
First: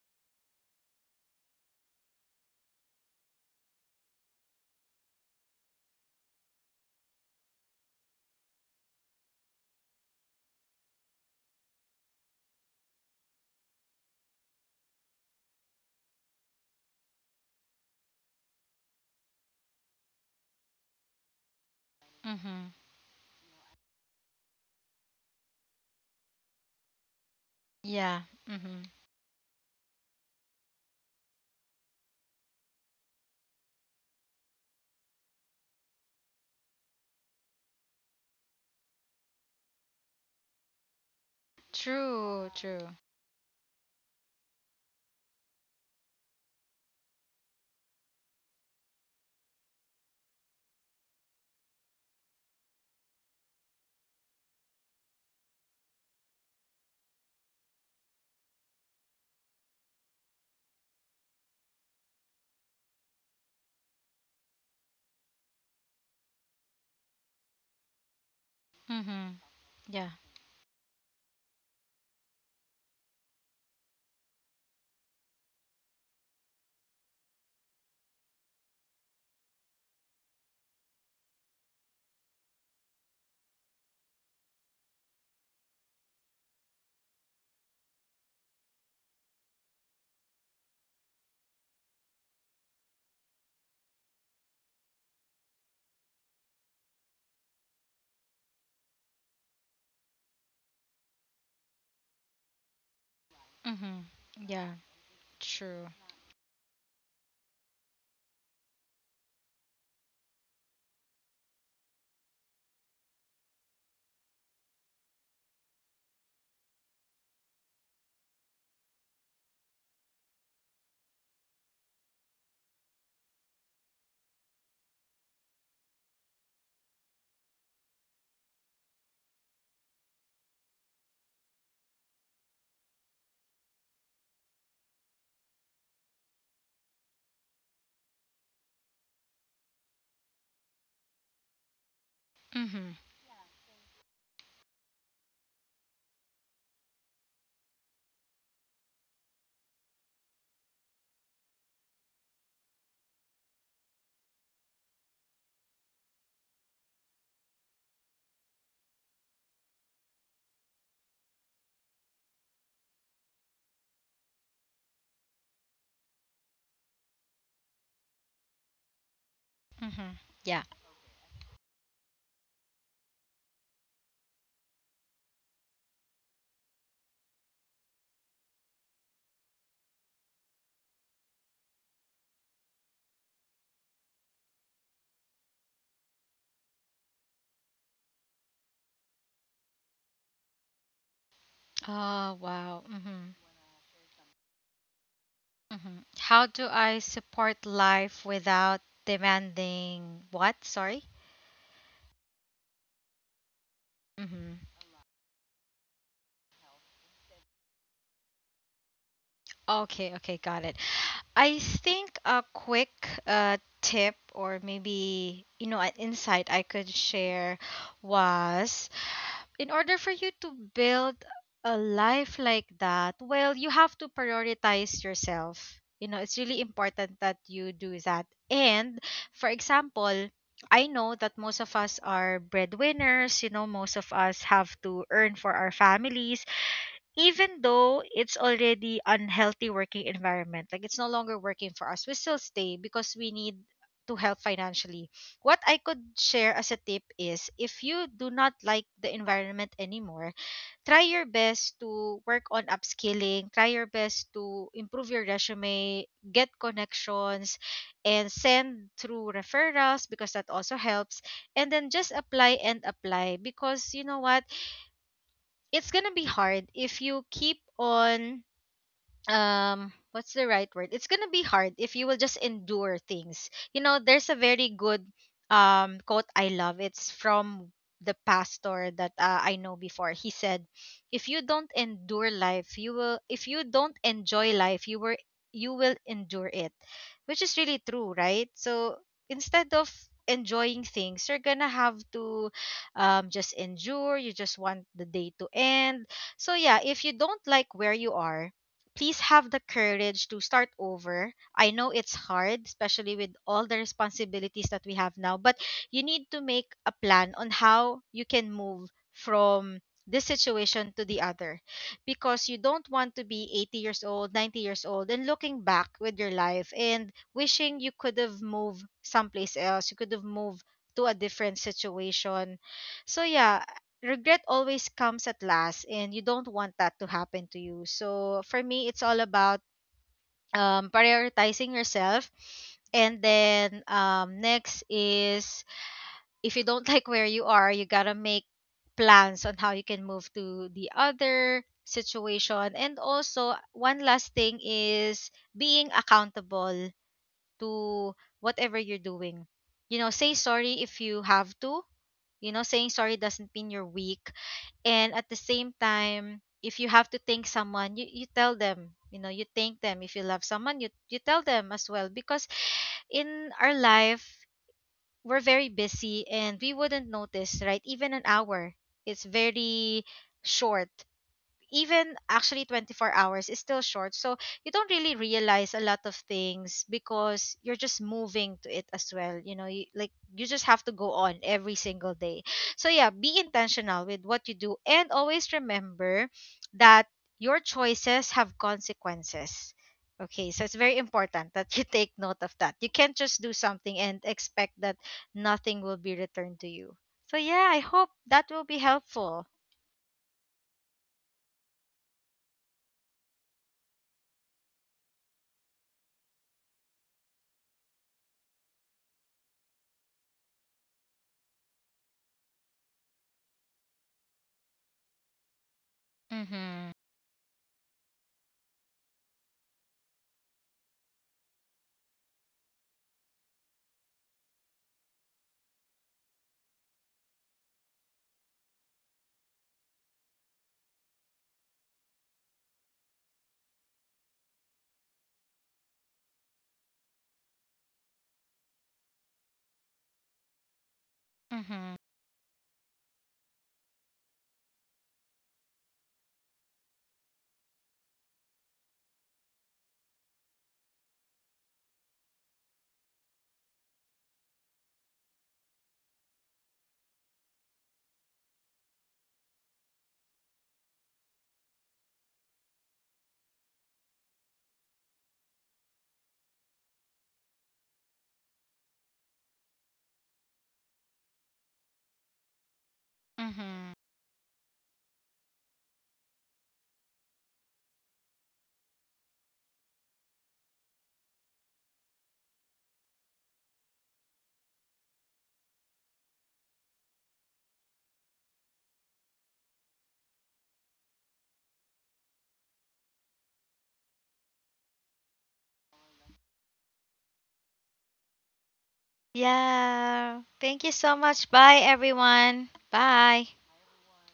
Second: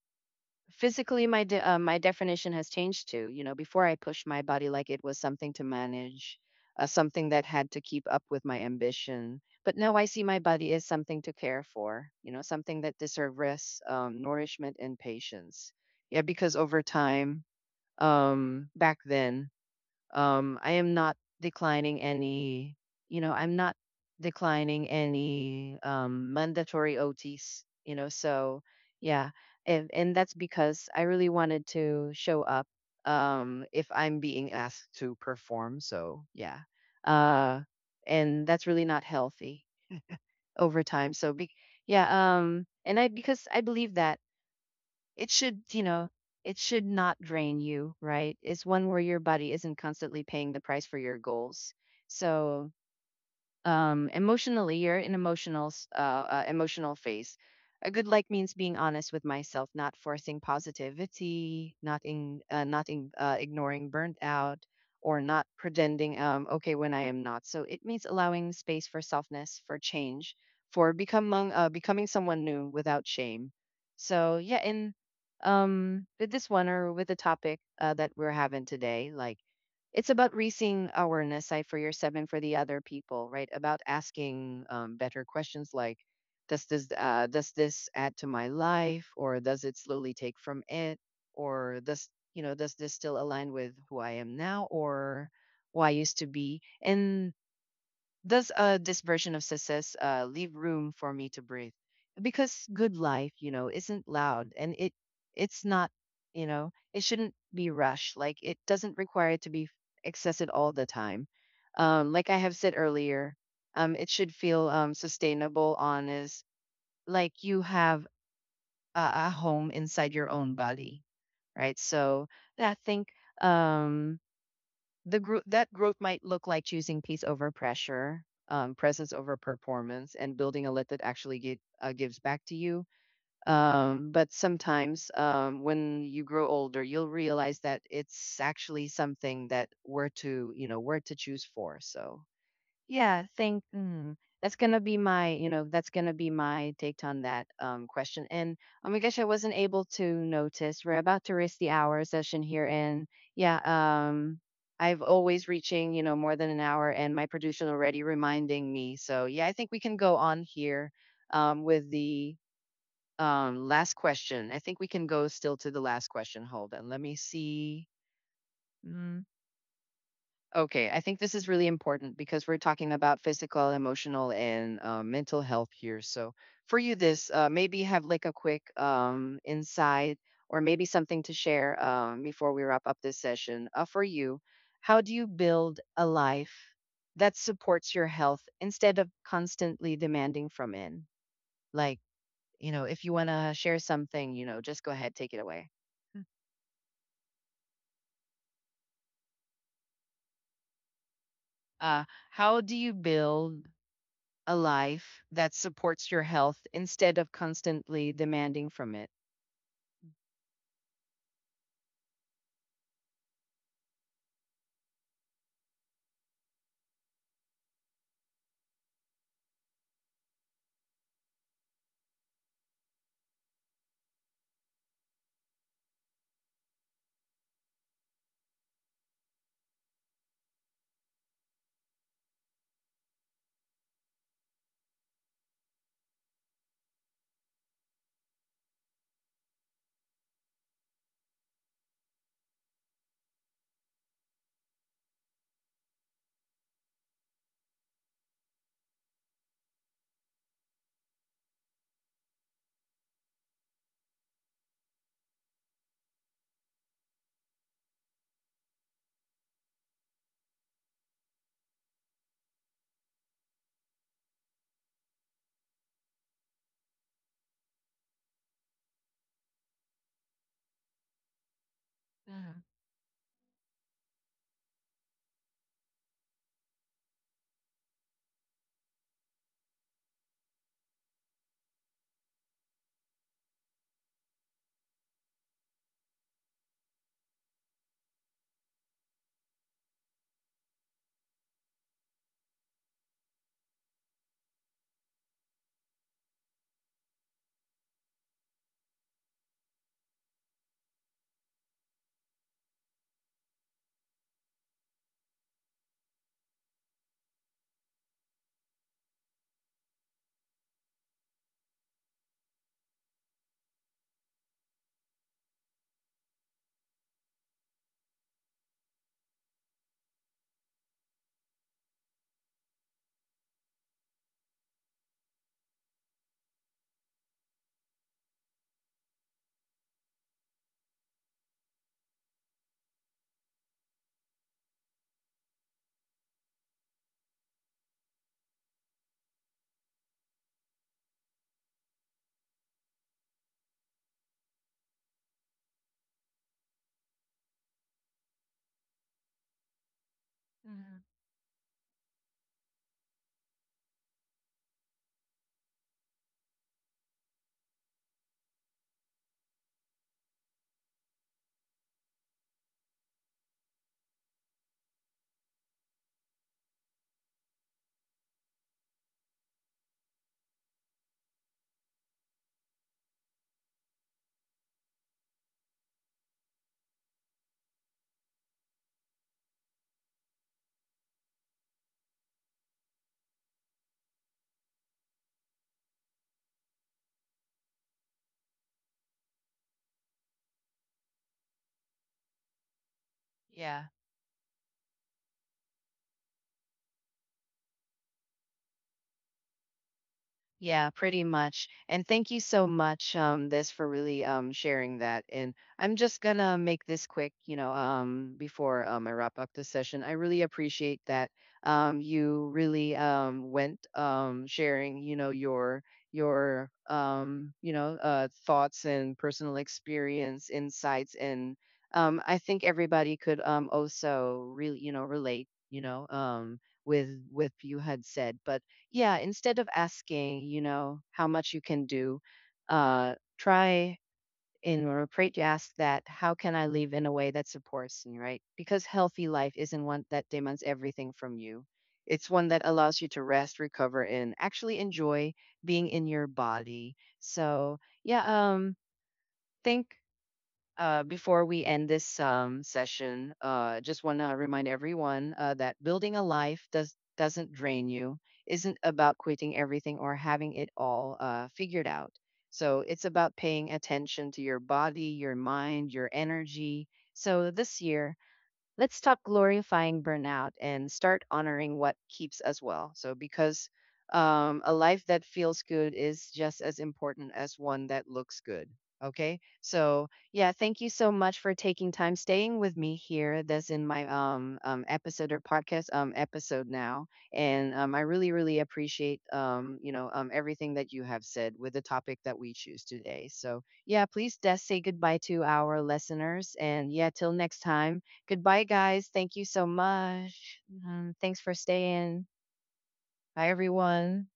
Physically my definition has changed too. You know, before, I pushed my body like it was something to manage, something that had to keep up with my ambition. But now I see my body as something to care for, you know, something that deserves rest, nourishment, and patience. Yeah, because over time, back then, I am not declining Mm-hmm. You know, I'm not declining any mandatory OTs, you know, Yeah. so Mm-hmm. yeah. And that's because I really wanted to show up, if I'm being asked to perform. So yeah. Uh, and that's really not healthy over time. So yeah. True, true. And I, because I believe that it should, you know, it should not drain you, right? It's one where your body isn't constantly paying the price for your goals. So emotionally, you're in emotional emotional phase. A good like means being honest with myself, not forcing positivity, not in, ignoring burnt out, or not pretending okay when I am not. So it means allowing space for Mm-hmm. softness, for Yeah. change, for becoming someone new without shame. So yeah, in with this one, or with the topic that we're having today, like it's about raising awareness, I for yourself and for the other people, right? About asking better questions like, does this add to my life, or does it slowly take from it, or does, you know, does this still align with who I am now, or who I used to be? And does this version of success leave room for me to breathe? Because good life, you know, Mm-hmm. isn't loud, and Yeah, it's not. true. You know, it shouldn't be rushed. Like it doesn't require it to be accessed all the time. Like I have said earlier, it should feel sustainable, honest, like you have a home inside your own body, right? So I think um, the growth might look like choosing peace over pressure, presence over performance, and building a let that actually gives back to you. But sometimes, when you grow older, you'll realize that it's actually something that we're to, you know, we're to choose for. So Mm-hmm. yeah, think that's gonna be my, you know, that's gonna be my take on that question. And oh my gosh, I wasn't able to notice. We're about to race the hour session here, and yeah, I've always reaching, you know, more than an hour, and my producer already reminding me. So yeah, I think we can go on here with the last question. I think we can go still to the last question. Hold on, let me see. Mm-hmm. Yeah. Okay, I think this is really important because we're talking about physical, emotional, and mental health here. So, for you, this maybe have like a quick insight or maybe something to share before we wrap up this session. For you, how do you build a life that supports your health instead of constantly demanding from it? Like, Oh, you know, wow. if you want Mm-hmm. to share something, you know, just go ahead, take it away. Mm-hmm. How do I support life without demanding what? Sorry? Uh, how do you build a Mm-hmm. life that supports your health instead of constantly demanding from it? Okay, okay, got it. I think a quick tip, or maybe, you know, an insight I could share was, in order for you to build a life like that, well, you have to prioritize yourself. You know, it's really important that you do that. And for example, I know that most of us are breadwinners, you know, most of us have to earn for our families. Even though it's already unhealthy working environment, like it's no longer working for us, we still stay because we need to help financially. What I could share as a tip is, if you do not like the environment anymore, try your best to work on upskilling, try your best to improve your resume, get connections, and send through referrals because that also helps. And then just apply and apply, because you know what, it's gonna be hard if you keep on what's the right word, it's gonna be hard if you will just Mhm. endure things. You know, there's a very good quote I love, it's from the pastor that I know before. He said, if you don't enjoy life, you will endure it, which is really true, right? So instead of enjoying things, you're gonna have to just endure, you just want the day to end. So yeah, if you don't like where you are, please have the courage to start over. I know it's hard, especially with all the responsibilities that we have now, but you need to make a plan on how you can move from this situation to the other, because you don't want to be 80 years old, 90 years old, and looking back with your life and wishing you could have moved someplace else, you could have moved to a different situation. So, yeah, regret always comes at last and you don't want that to happen to you. So for me, it's all about prioritizing yourself. And then next is, if you don't like where you are, you gotta make plans on how you can move to the other situation. And also one last thing is being accountable to whatever you're doing. You know, say sorry if you have to. You know, saying sorry doesn't mean you're weak. And at the same time, if you have to thank someone, you tell them, you know, you thank them. If you love someone, you tell them as well, because in our life, we're very busy and we wouldn't notice, right? Even an hour, it's very short. Even actually 24 hours is still short. So you don't really realize a lot of things because you're just moving to it as well. You know, like you just have to go on every single day. So yeah, be intentional with what you do and always remember that your choices have consequences. Okay, so it's very important that you take note of that. You can't just do Yeah. something and expect that nothing will be returned to you. So yeah, I hope that will be helpful. Yeah, pretty much. And thank you so much, this for really sharing that. And I'm just gonna make this quick, you know, before I wrap up the session. I really appreciate that you really went sharing, you know, your Hmm. You know, thoughts and personal experience, insights, and I think everybody could also really, you know, relate, you know, with you had said. But yeah, instead of asking, you know, how much you can do, try in a rephrase to ask that, how can I live in a way that supports me, right? Because healthy life isn't one that demands everything from you. Hmm. It's one that allows you to rest, recover, and actually enjoy being in your body. So yeah, think before we end this session, just want to remind everyone that building a life does doesn't drain you. Isn't about quitting everything or having it all figured out. So it's about paying attention to your body, your mind, your energy. So this year, let's stop glorifying burnout and start honoring what keeps us well. So, because Mm-hmm. A life that feels good is just as important as one that looks good. Okay. So, yeah, thank you so much for taking time staying with me here. That's in my episode or podcast episode now, and I really really appreciate you know everything that you have said with the topic that we choose today. So, yeah, please just say goodbye to our listeners, and yeah, till next time. Goodbye, guys. Thank you so Yeah. much. Thank you so Thanks much. for Bye, staying. everyone. Bye. Bye, everyone.